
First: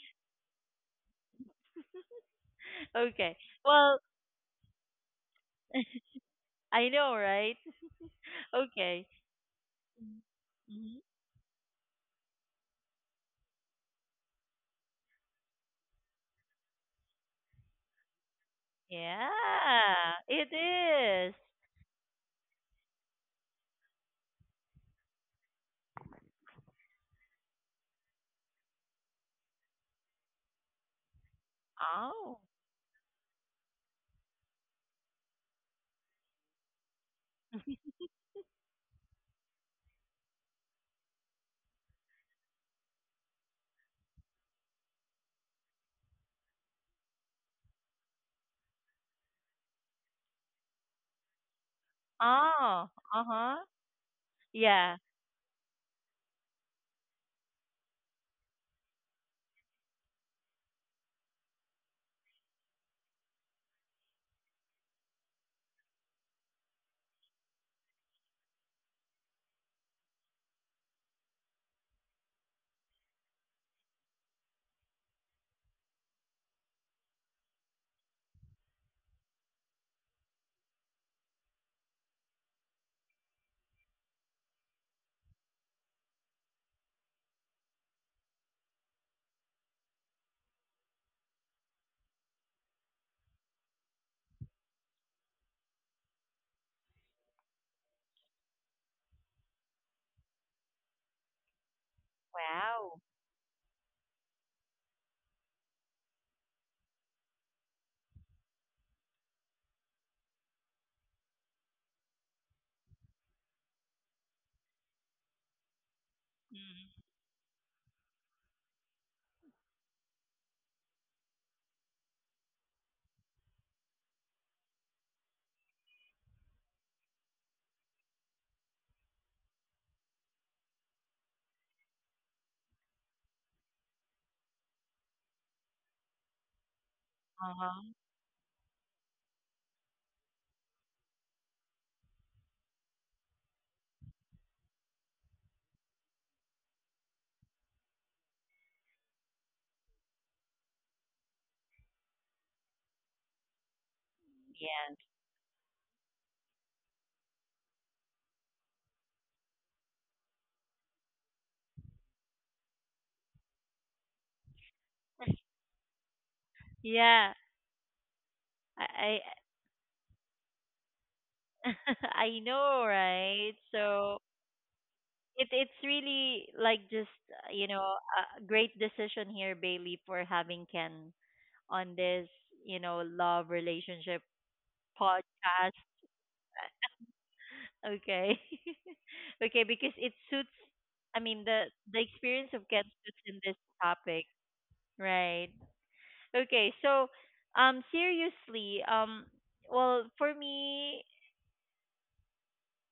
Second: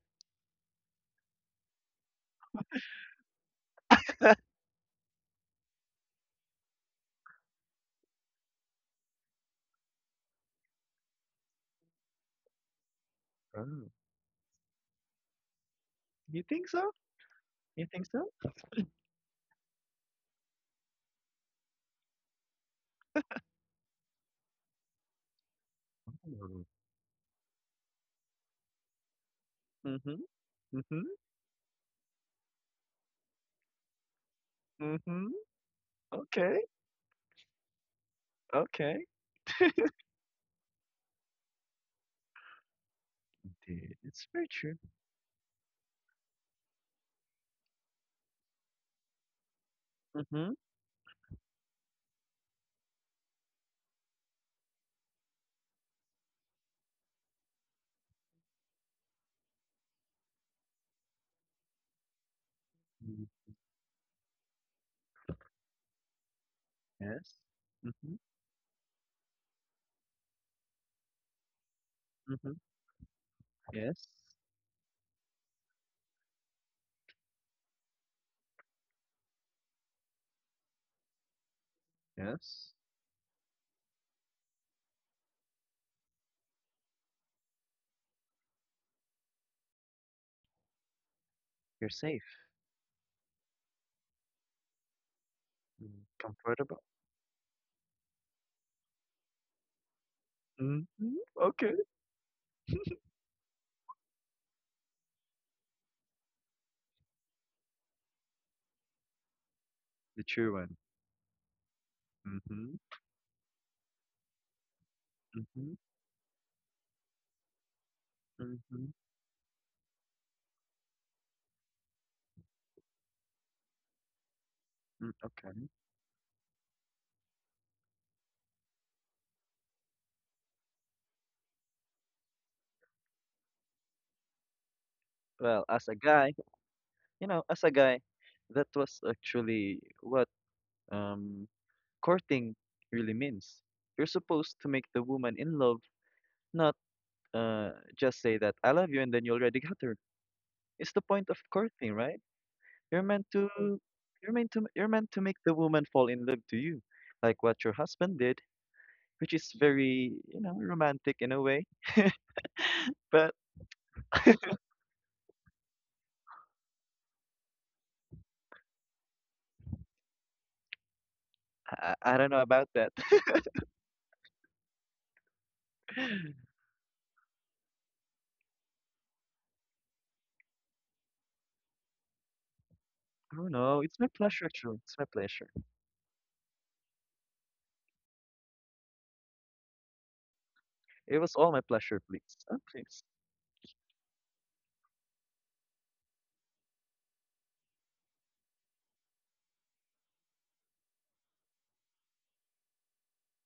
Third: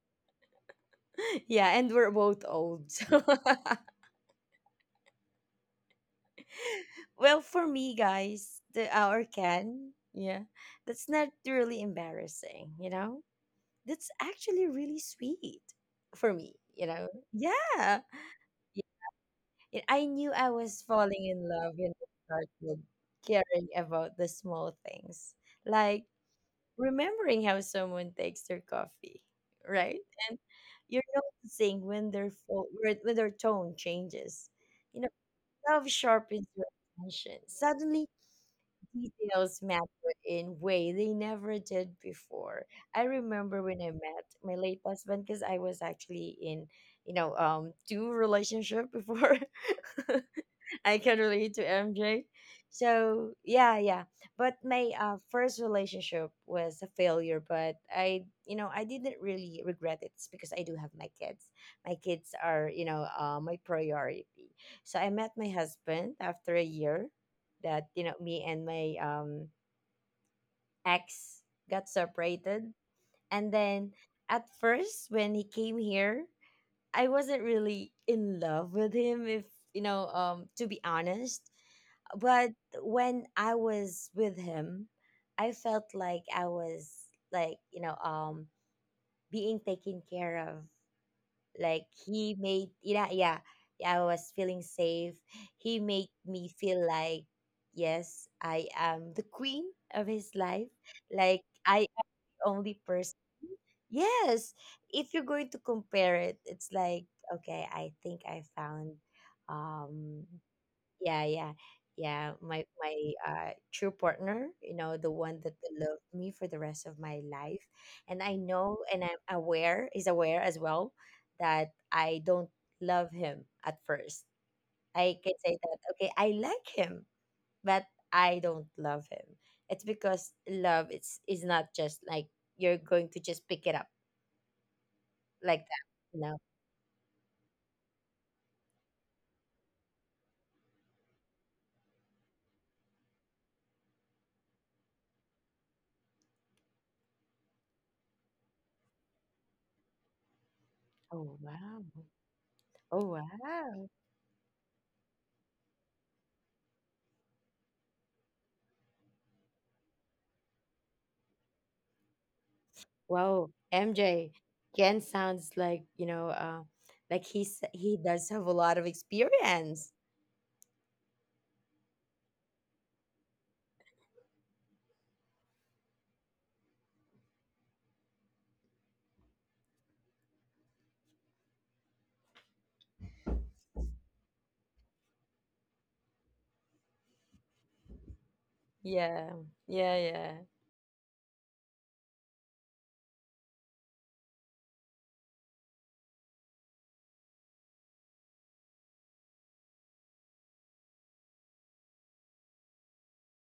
S2: yeah, and we're both old. So.
S1: Okay. Well, I know,
S2: Well,
S1: right?
S2: for me, guys, the
S1: Okay.
S2: our can, yeah,
S1: Mm-hmm.
S2: that's not really embarrassing, you know?
S3: Oh,
S2: That's actually really sweet for
S3: you
S2: me,
S3: think
S2: you
S3: so?
S2: know?
S3: You
S2: Yeah.
S3: think so?
S1: Yeah.
S2: Yeah, I knew I
S1: It
S2: was falling
S1: is.
S2: in love when I started caring about the small things. Like,
S3: Mm.
S2: remembering how someone takes their coffee, right?
S3: Mhm.
S2: And you're
S3: Mhm.
S2: noticing when their
S1: Oh.
S2: when their tone changes. You know,
S3: Mhm.
S2: love sharpens
S3: Okay.
S2: your attention. Suddenly,
S3: Okay.
S2: details matter in way they never did before. I remember when I
S3: Indeed,
S2: met
S3: it's very
S2: my
S3: true.
S2: late husband because I was actually in, you know, two relationship before.
S3: Mhm.
S2: I can relate to MJ.
S1: Oh. Uh
S2: So
S1: huh.
S2: yeah, yeah. But my
S1: Yeah.
S2: first relationship was a failure, but I, you know, I didn't really regret it because I do have my kids. My kids are, you know,
S3: Mm.
S2: my priority. So I met my husband after a year
S3: Yes.
S2: that
S3: Mhm.
S2: me and my ex got
S3: Mhm.
S2: separated, and then
S3: Yes.
S2: at first when he came here, I wasn't really in love with him, if to be honest. But
S3: Yes.
S2: when I was with him, I felt like I was like being taken care of like
S3: You're safe.
S2: he made yeah, I was feeling safe. He
S3: Mm.
S2: made me feel
S3: Comfortable.
S2: like yes, I am the queen of his life,
S3: Mhm.
S2: like
S3: Okay.
S2: I am the only person.
S1: Wow.
S2: Yes, if you're going to compare it, it's like okay, I think I found um
S3: The true one.
S2: yeah, yeah. My
S3: Mhm.
S2: my true partner, the one that
S3: Mhm.
S2: loved me for the rest of
S1: Mm.
S2: my life, and I know,
S3: Mhm.
S2: and I'm aware, is aware as well that I don't love him at first.
S3: Mm.
S2: I can say
S3: Okay.
S2: that okay, I like him, but I don't love him. It's because love it's is not just like you're going to just pick it up like
S3: Well, as a
S2: that.
S3: guy,
S2: No.
S3: you know, as a guy,
S1: Uh-huh.
S3: that was actually what um, courting really means. You're supposed to make the woman in love, not uh, just say that I love you and then you already got her. It's the point
S2: Oh
S3: of
S2: wow.
S3: courting, right? You're
S2: Oh
S3: meant to,
S2: wow.
S3: you're meant to make
S1: Yeah.
S3: the woman fall in love to you, like what your husband did, which is very, you know, romantic in a way. But
S2: Wow, MJ. Ken sounds like, like
S1: Yeah.
S2: he does have a lot of
S1: I
S2: experience.
S3: I
S1: I
S3: don't know about
S1: I
S3: that.
S1: know, right? So it
S3: I
S1: it's really like just you know a great decision here, Bailey, for having Ken on this you
S3: don't
S1: know
S3: know. It's
S1: love
S3: my pleasure,
S1: relationship
S3: actually. It's my pleasure.
S1: podcast. Okay,
S2: Yeah. Yeah,
S1: okay,
S2: yeah.
S1: because it suits.
S3: It was all my
S1: I mean
S3: pleasure,
S1: the
S3: please.
S1: the
S3: Oh, please.
S1: experience of Ken suits in this topic, right? Okay, so seriously, well for me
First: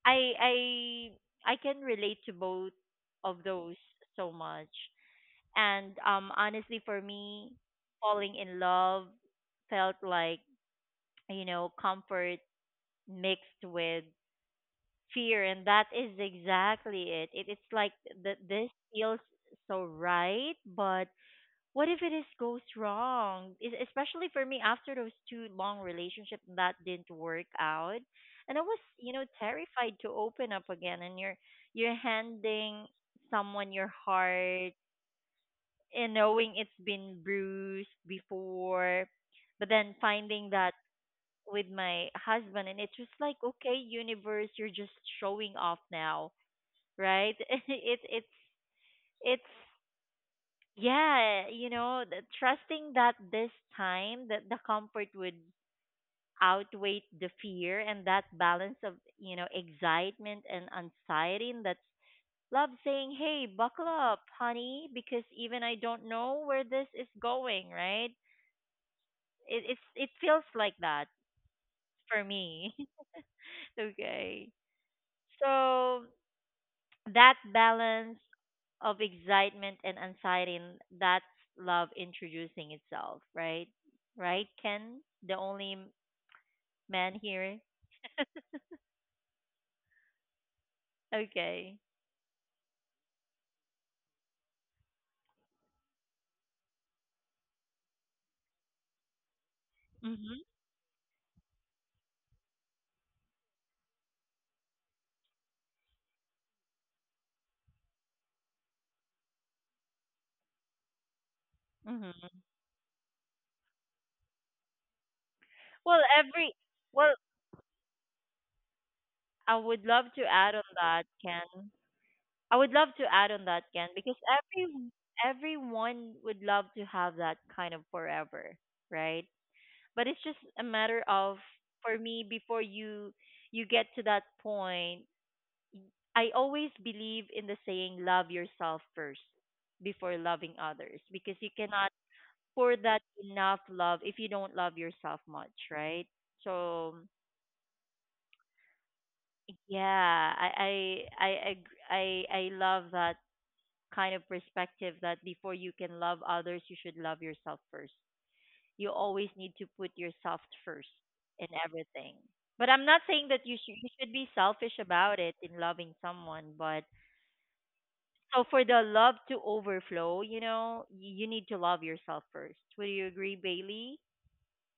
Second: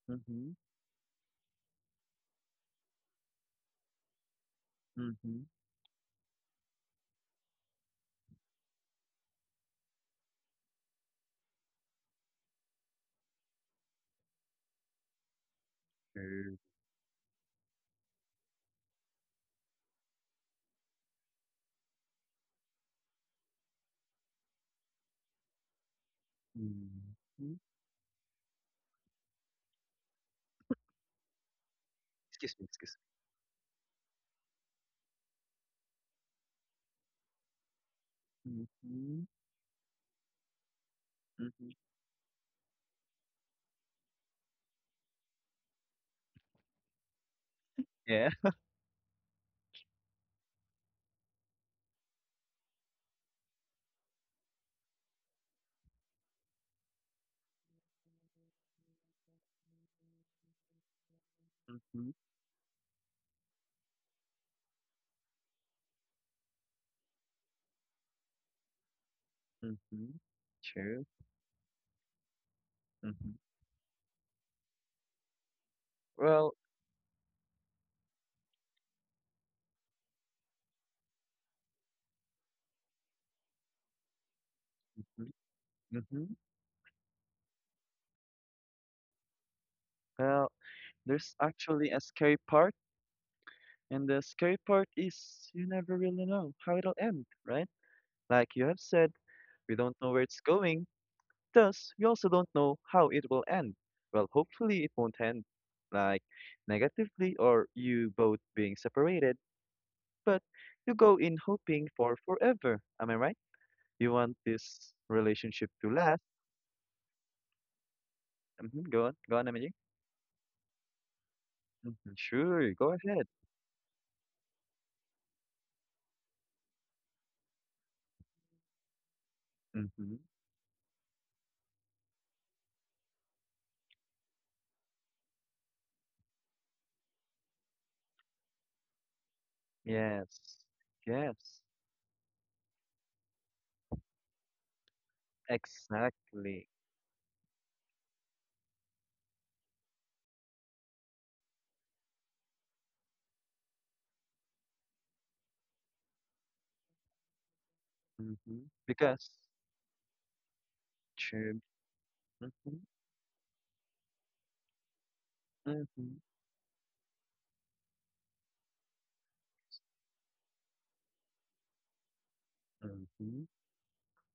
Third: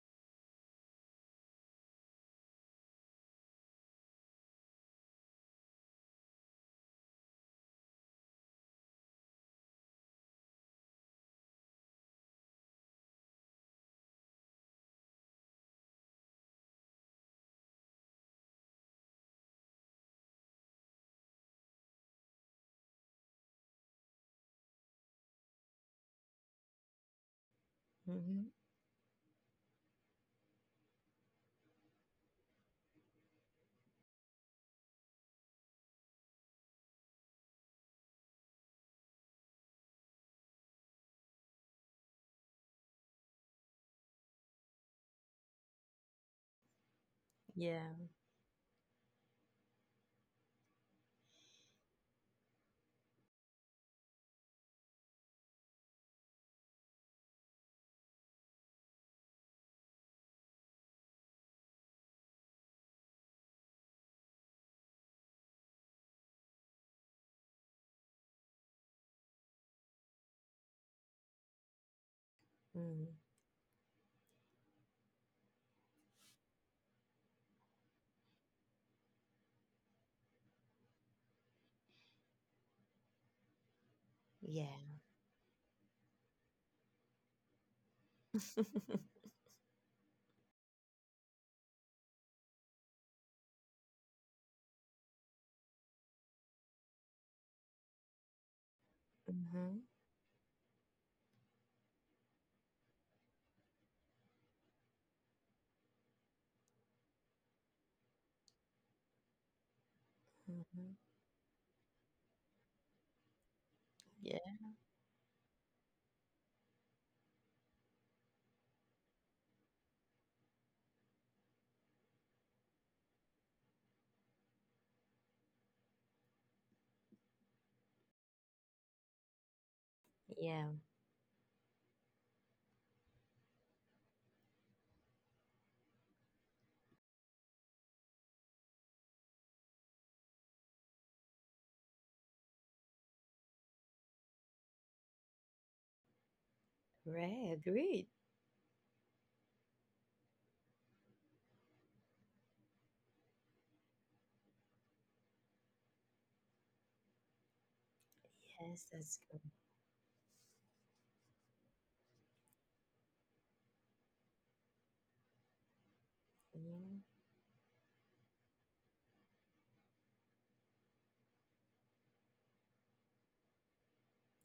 S1: I
S3: Mm-hmm.
S1: I I can relate to both of those so much.
S3: Mm-hmm.
S1: And honestly for me, falling in love felt like, you know, comfort mixed with fear, and that is exactly it. It's like this feels so right, but what if it is goes wrong? Especially for me after those two long relationships that didn't work out,
S3: Mm-hmm.
S1: and I was
S2: Mm-hmm.
S1: you know terrified to open up again. And you're handing
S3: Excuse me, excuse
S1: someone your heart and knowing it's been bruised
S3: me.
S1: before,
S3: Mm-hmm.
S1: but then finding that with my
S3: Mm-hmm.
S1: husband. And it's just like okay universe you're just showing off now, right? it
S2: Yeah.
S3: Yeah.
S1: it's Yeah, you know, trusting that this time that the comfort would outweigh the fear and that balance of, you know, excitement and anxiety, and
S3: Mm-hmm.
S1: that's love saying, "Hey, buckle up, honey, because even I don't know where this is going, right?"
S3: Mm-hmm.
S1: It feels
S3: True.
S1: like that for
S2: mm
S1: me.
S3: Mm-hmm.
S1: Okay. So,
S3: Well,
S1: that balance of excitement and anxiety, and that's love introducing itself, right? Right,
S2: Yeah.
S1: Ken, the only
S3: mm-hmm.
S1: man here.
S3: Well, there's actually a
S1: Okay.
S3: scary part, and the scary part is you never really know how it'll end, right? Like you have said, we
S2: Mm-hmm.
S3: don't know where it's
S1: Mhm.
S3: going. Thus, we also don't know how it will end. Well, hopefully it won't end like negatively or you both being separated, but
S2: Mm-hmm.
S3: you go in hoping for
S1: Mhm.
S3: forever. Am I right? You want
S2: Yeah.
S3: this relationship
S1: well
S3: to last.
S1: every well
S3: Hmm Go on,
S1: I
S3: go on,
S1: would
S3: Emily.
S1: love to add on that, Ken.
S3: Hmm
S1: I would love
S3: Sure,
S1: to
S3: go
S1: add on
S3: ahead.
S1: that, Ken, because everyone would love to have that kind of forever, right? But it's just
S3: Hmm
S1: a
S2: Yeah.
S1: matter of for me before you get to that point, I always believe in the saying love yourself first before loving
S3: Yes,
S1: others, because you cannot
S3: yes,
S1: pour that enough love if you don't love yourself much, right? So
S3: exactly.
S2: Right. Agreed.
S1: yeah, I love that kind of perspective that before you can love others, you should love yourself first. You
S3: hmm
S2: Yes,
S1: always
S2: that's
S1: need to
S2: good.
S3: Because,
S1: put yourself first in
S3: true.
S1: everything. But I'm
S3: Hmm
S1: not
S3: hmm
S1: saying that you should be selfish about it in loving someone,
S3: hmm
S1: but
S2: Mhm.
S1: so for the love to overflow, you know, you need to love yourself first. Would you agree,
S3: hmm
S1: Bailey?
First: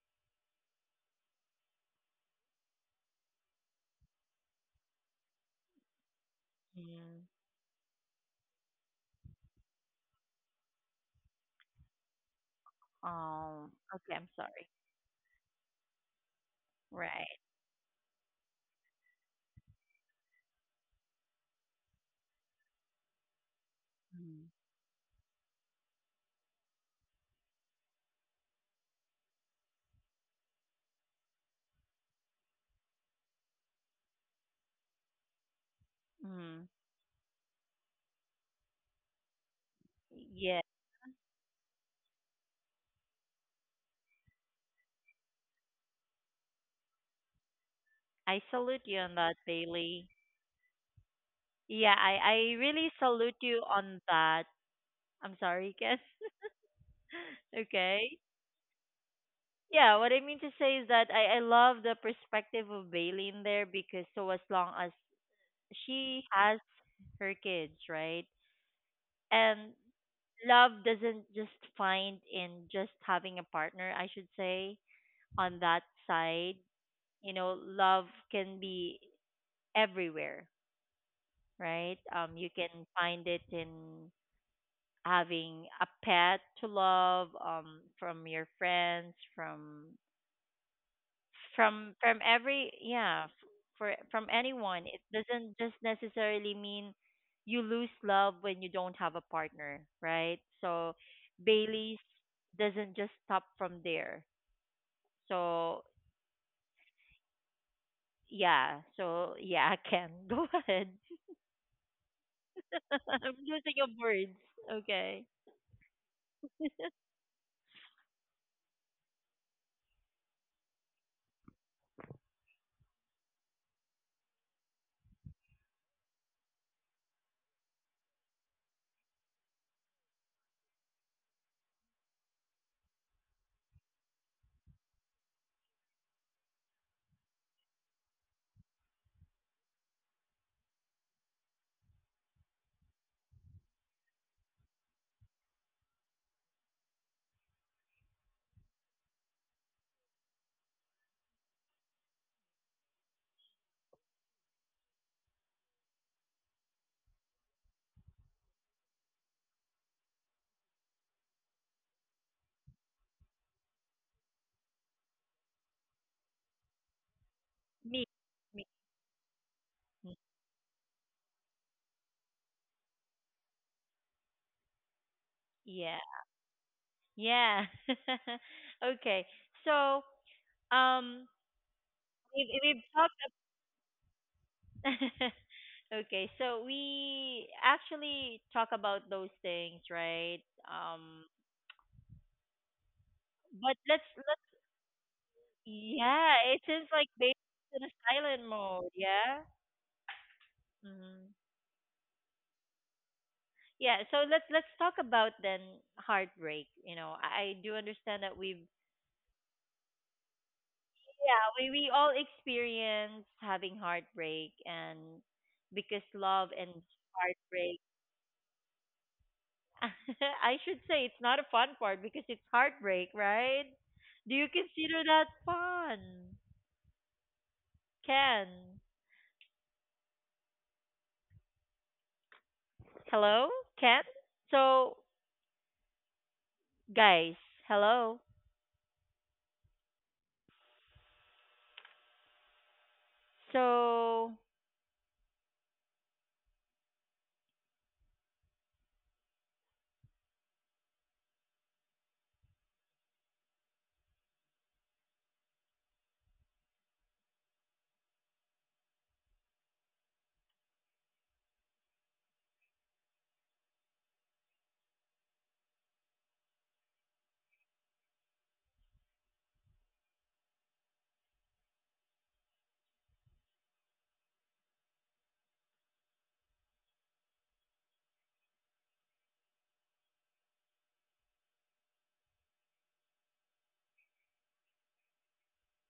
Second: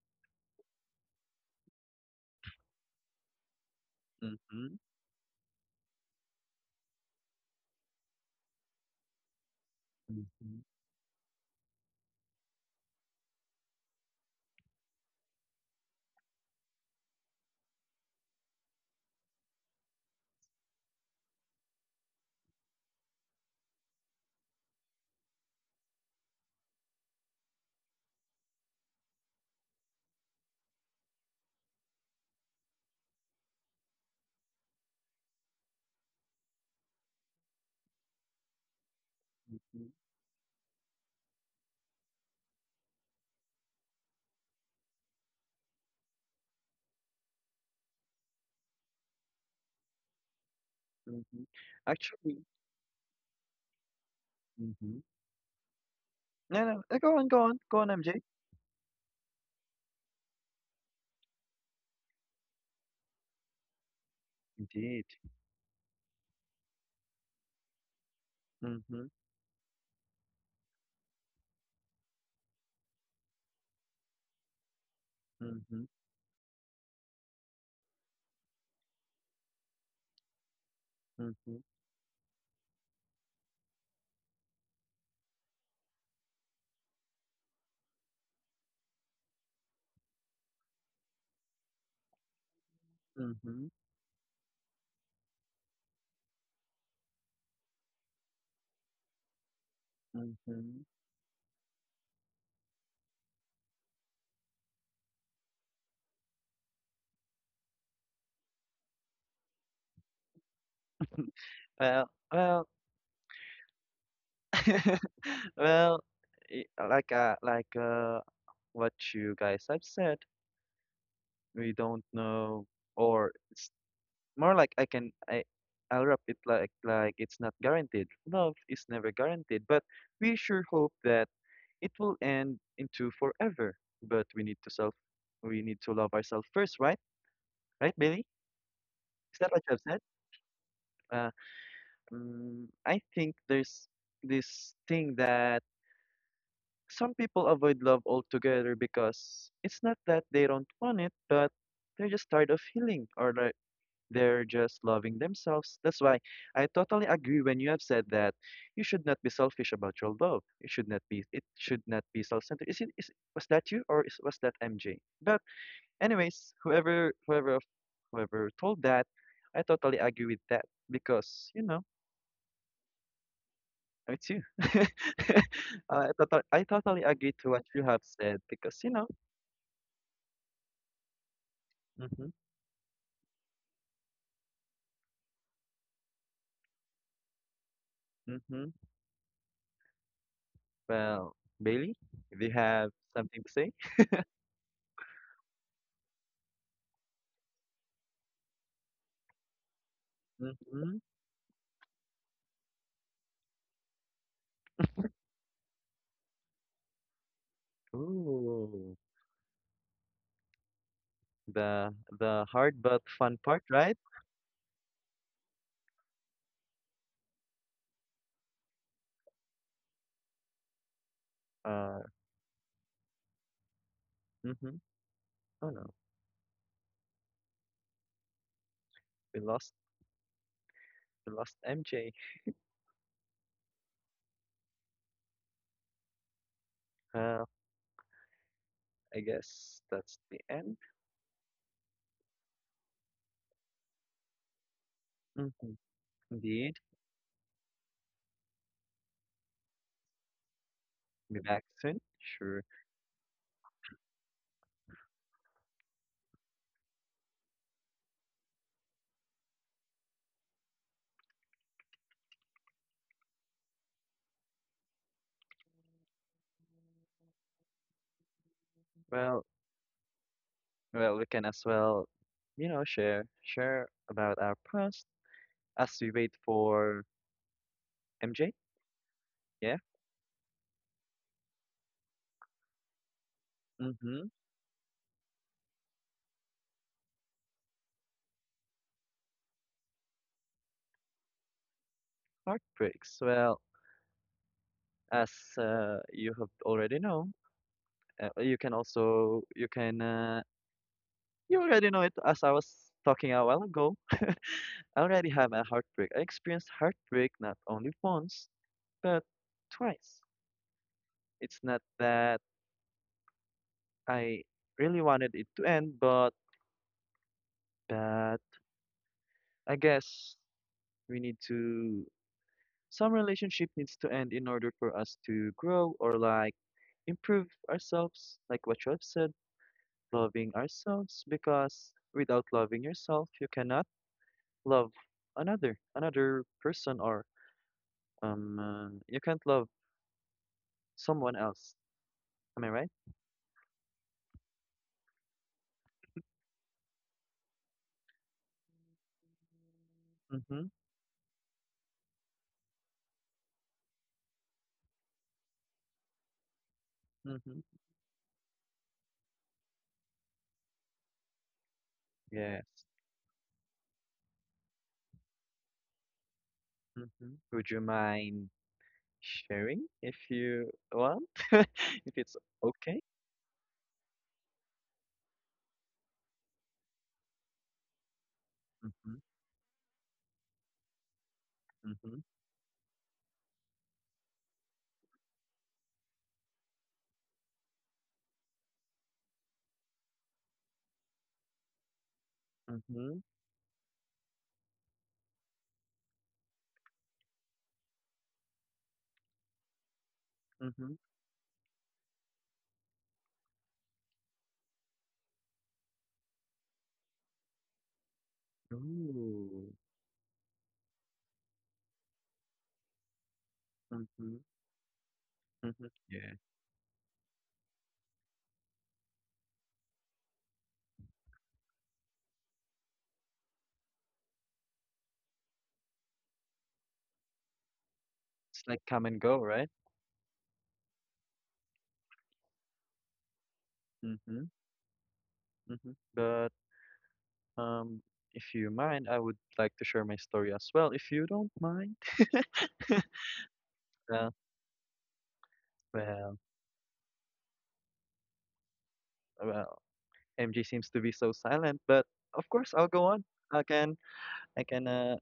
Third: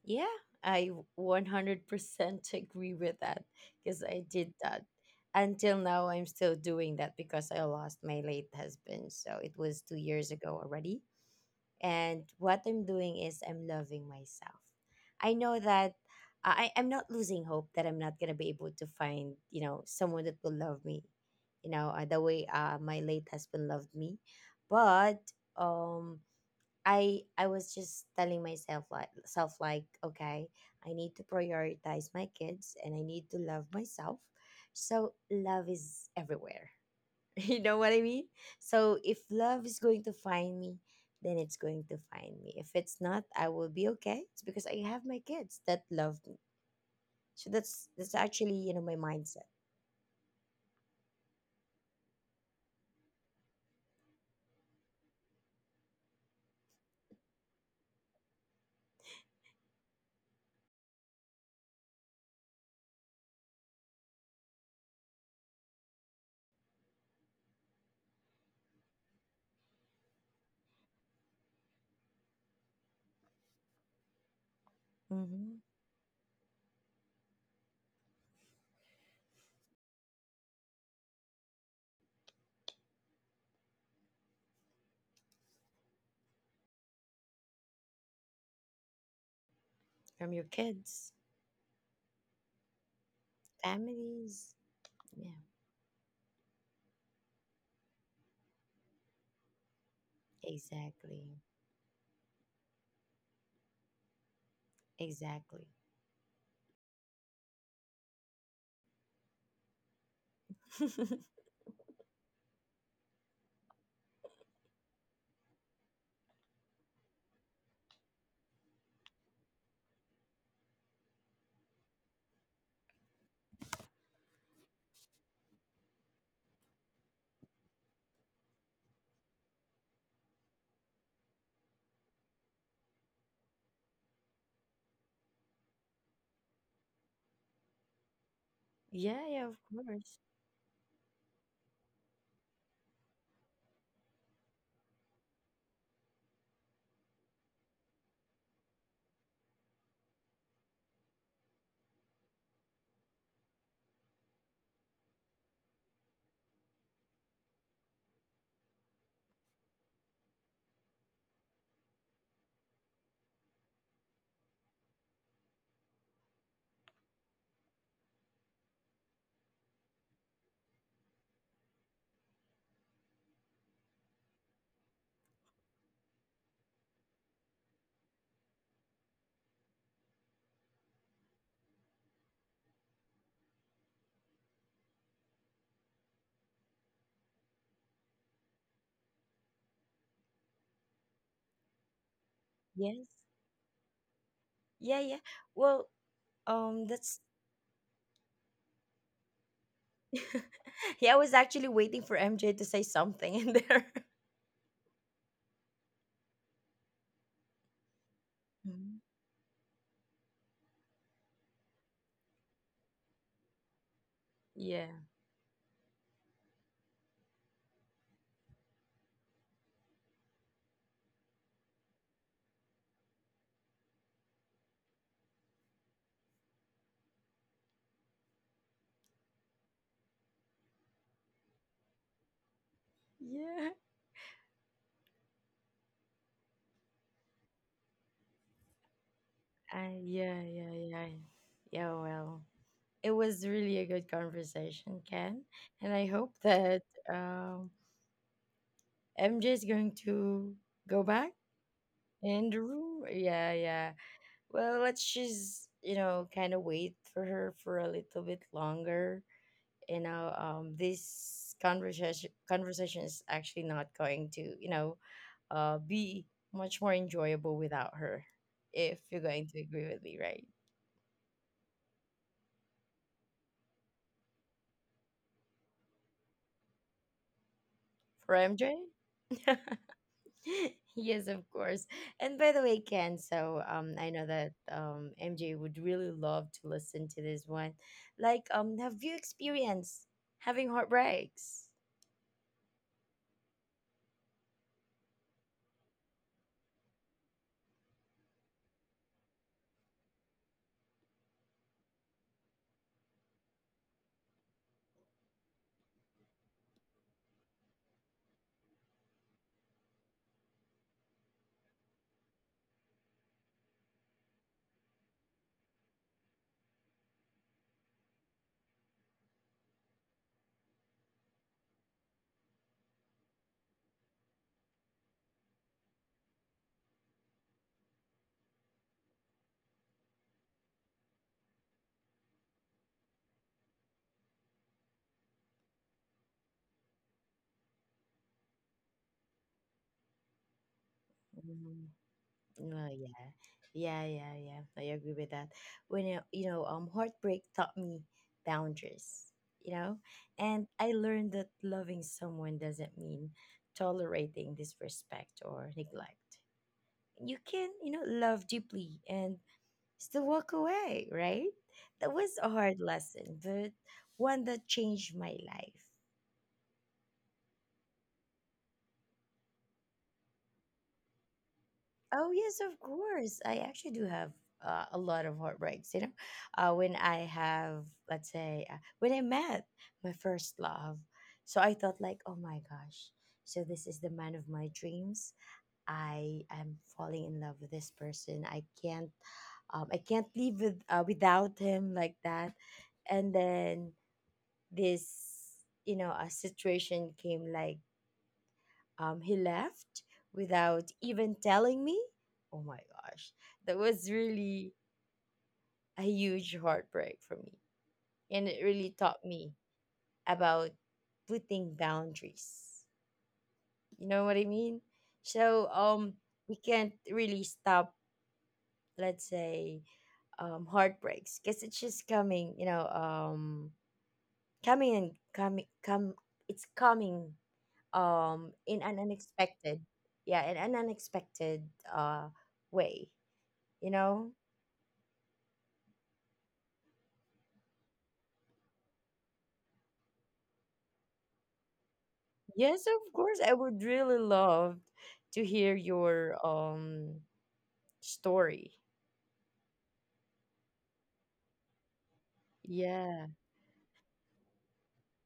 S2: Yeah, I 100% agree with that because I did
S3: hmm
S2: that. Until now, I'm still doing that
S1: Mm.
S2: because I lost my late husband. So it was 2 years ago
S3: hmm
S2: already. And what I'm doing is I'm loving
S1: Okay, I'm
S2: myself.
S1: sorry.
S2: I know that I'm not
S1: Right.
S2: losing hope that I'm not going to be able to find someone that will love me, the way my late husband loved me.
S1: Mm.
S2: But um I was just telling myself like self, like okay, I need to prioritize my kids and I need to love myself. So love is
S1: Mm.
S2: everywhere. You know what I mean? So if love is going to
S1: Yeah,
S2: find me, then it's going to find me. If it's not, I will be okay. It's because I have my kids that love me. So that's
S1: I
S2: actually,
S1: salute
S2: you know,
S1: you
S2: my
S1: on that,
S2: mindset.
S1: Bailey.
S3: hmm
S1: Yeah, I
S3: Actually,
S1: really salute you on that.
S3: mhm.
S1: I'm sorry, Ken.
S3: No, no, go on, go on, go on,
S1: Okay.
S3: MJ.
S1: Yeah, what I mean to say is that I love the perspective of Bailey in there because so as long as
S3: Indeed.
S1: she has her kids, right?
S3: Mhm.
S1: And love doesn't just find in just having a partner, I should say, on that
S2: Mm-hmm.
S3: Mhm.
S1: side. You know, love can be everywhere,
S3: Mhm.
S1: right? You can find it in having a pet to love, from your friends, from
S2: From your kids,
S1: from from every yeah for
S3: Mhm.
S1: from anyone.
S2: families.
S1: It doesn't
S2: Yeah,
S1: just necessarily mean you lose love when you don't have a partner, right? So
S3: Mhm.
S2: exactly.
S1: bailey's doesn't just stop from there. So
S2: Exactly.
S1: yeah so yeah Ken go ahead.
S3: Well,
S1: I'm losing your words. Okay.
S3: well, like what you guys have said, we don't know, or it's more like I'll wrap it like it's not guaranteed. Love is never guaranteed, but we sure hope that it will end into forever. But we need to love ourselves first, right? Right, Billy?
S2: Yeah,
S3: Is
S2: yeah,
S3: that
S2: of
S3: what you have said?
S2: course.
S3: Uh, I think there's this thing that some people avoid love altogether because it's not that they don't want it, but they're just tired of healing or like they're just loving themselves. That's why I totally agree when you have said that you should not be selfish about your love. It should not be self-centered. Is it is was that you or was that MJ? But anyways,
S1: me me
S3: whoever told that, I
S1: Hmm,
S3: totally agree with that because you know. Me too.
S1: yeah
S3: I totally
S1: yeah.
S3: agree to what you have said because
S1: Okay,
S3: you know.
S1: so um we
S3: Mm-hmm.
S1: we've talked okay, so we actually talk about
S3: Mm-hmm.
S1: those things, right? Um,
S3: Well, Bailey, do you have
S2: Yes.
S1: but
S3: something to say?
S1: let's
S2: Yeah, yeah. Well,
S1: Yeah, it seems like baby's
S2: that's
S1: in a silent mode, yeah. Hmm.
S3: Mm-hmm.
S2: yeah. I was actually waiting for MJ to say something in
S1: Yeah, so
S2: there.
S1: let's let's talk about then heartbreak. You know, I do understand that we've
S3: Ooh,
S2: Mhm.
S1: yeah we all
S3: the
S1: experience
S3: hard but
S1: having
S3: fun part, right?
S1: heartbreak. And
S2: Yeah.
S1: because love and heartbreak I should say it's not a fun part because it's
S3: Uh,
S1: heartbreak, right? Do you consider
S3: mm-hmm.
S1: that fun?
S3: Oh no,
S1: Ken.
S3: we lost we lost MJ.
S1: Hello? Ken?
S2: Yeah.
S1: So, guys,
S3: Uh,
S1: hello.
S3: I guess that's
S2: Yeah,
S3: the
S2: yeah,
S3: end.
S2: yeah. Yeah, well, it was really a
S1: So,
S2: good conversation, Ken.
S3: Mm-hmm.
S2: And I hope
S3: Indeed,
S2: that um, MJ is going to go back
S3: be back soon.
S2: in the
S3: Sure.
S2: room. Yeah, yeah. Well, let's just, you know, kind of wait for her for a little bit longer. You know, this conversation is actually not going to be much more enjoyable without her, if you're going
S3: Well,
S2: to agree with me, right?
S3: well, we can as well, you know, share about our past as we wait for
S2: For
S3: MJ?
S2: MJ.
S3: Yeah.
S2: Yes, of course. And by the way, Ken, so I know
S3: Mm-hmm.
S2: that MJ would really love to listen to this one, like have you experienced having heartbreaks.
S3: Heartbreaks. Well, as you have already know, you can you already know it as I was talking a while ago. I already have a heartbreak. I experienced heartbreak not only once but twice. It's not that I really wanted it to end, but but I guess we need to some relationship needs to end in order for us to grow or like improve ourselves, like what you have said loving ourselves because without loving yourself, you cannot love another person or you can't love someone else. Am I
S2: Oh
S3: right?
S2: yeah, yeah, I agree with that. When heartbreak taught me boundaries. You know, and
S3: Mm-hmm.
S2: I learned that loving someone doesn't mean tolerating disrespect or neglect. You can,
S3: Mm-hmm.
S2: you know, love deeply and still walk away, right? That was a hard
S3: Yes.
S2: lesson, but one that changed my life.
S3: Mm-hmm. Would you mind sharing if you want? If
S2: Oh
S3: it's
S2: yes, of
S3: okay?
S2: course. I actually do have a lot of heartbreaks. You know, when I have, let's say, when
S3: Mm-hmm.
S2: I met my first love, so I thought like,
S3: Mm-hmm.
S2: oh my gosh, so this is the man of my dreams. I am falling in love with this person. I can't live with without him like that.
S3: Mm-hmm.
S2: And then this, you know, a situation came like he left without
S3: Mm-hmm.
S2: even telling me. Oh my gosh, that was really a huge heartbreak for me. And it really taught me
S3: Ooh.
S2: about putting boundaries. You know what
S3: Mm-hmm.
S2: I mean? So
S3: Mm-hmm. Yeah.
S2: we can't really stop, let's say, heartbreaks because it's just coming, you know, coming and coming come it's coming
S3: It's
S2: in
S3: like
S2: an
S3: come and go, right?
S2: unexpected yeah, in an unexpected uh way. You know,
S3: Mm-hmm. Mm-hmm. But um, if you mind, I would like to share my story as well, if you don't mind.
S2: yes of course, I would really
S3: Uh,
S2: love to hear your
S3: well,
S2: story.
S3: well, MJ seems to be so silent, but of course I'll go
S2: Yeah.
S3: on. I can, I can, uh,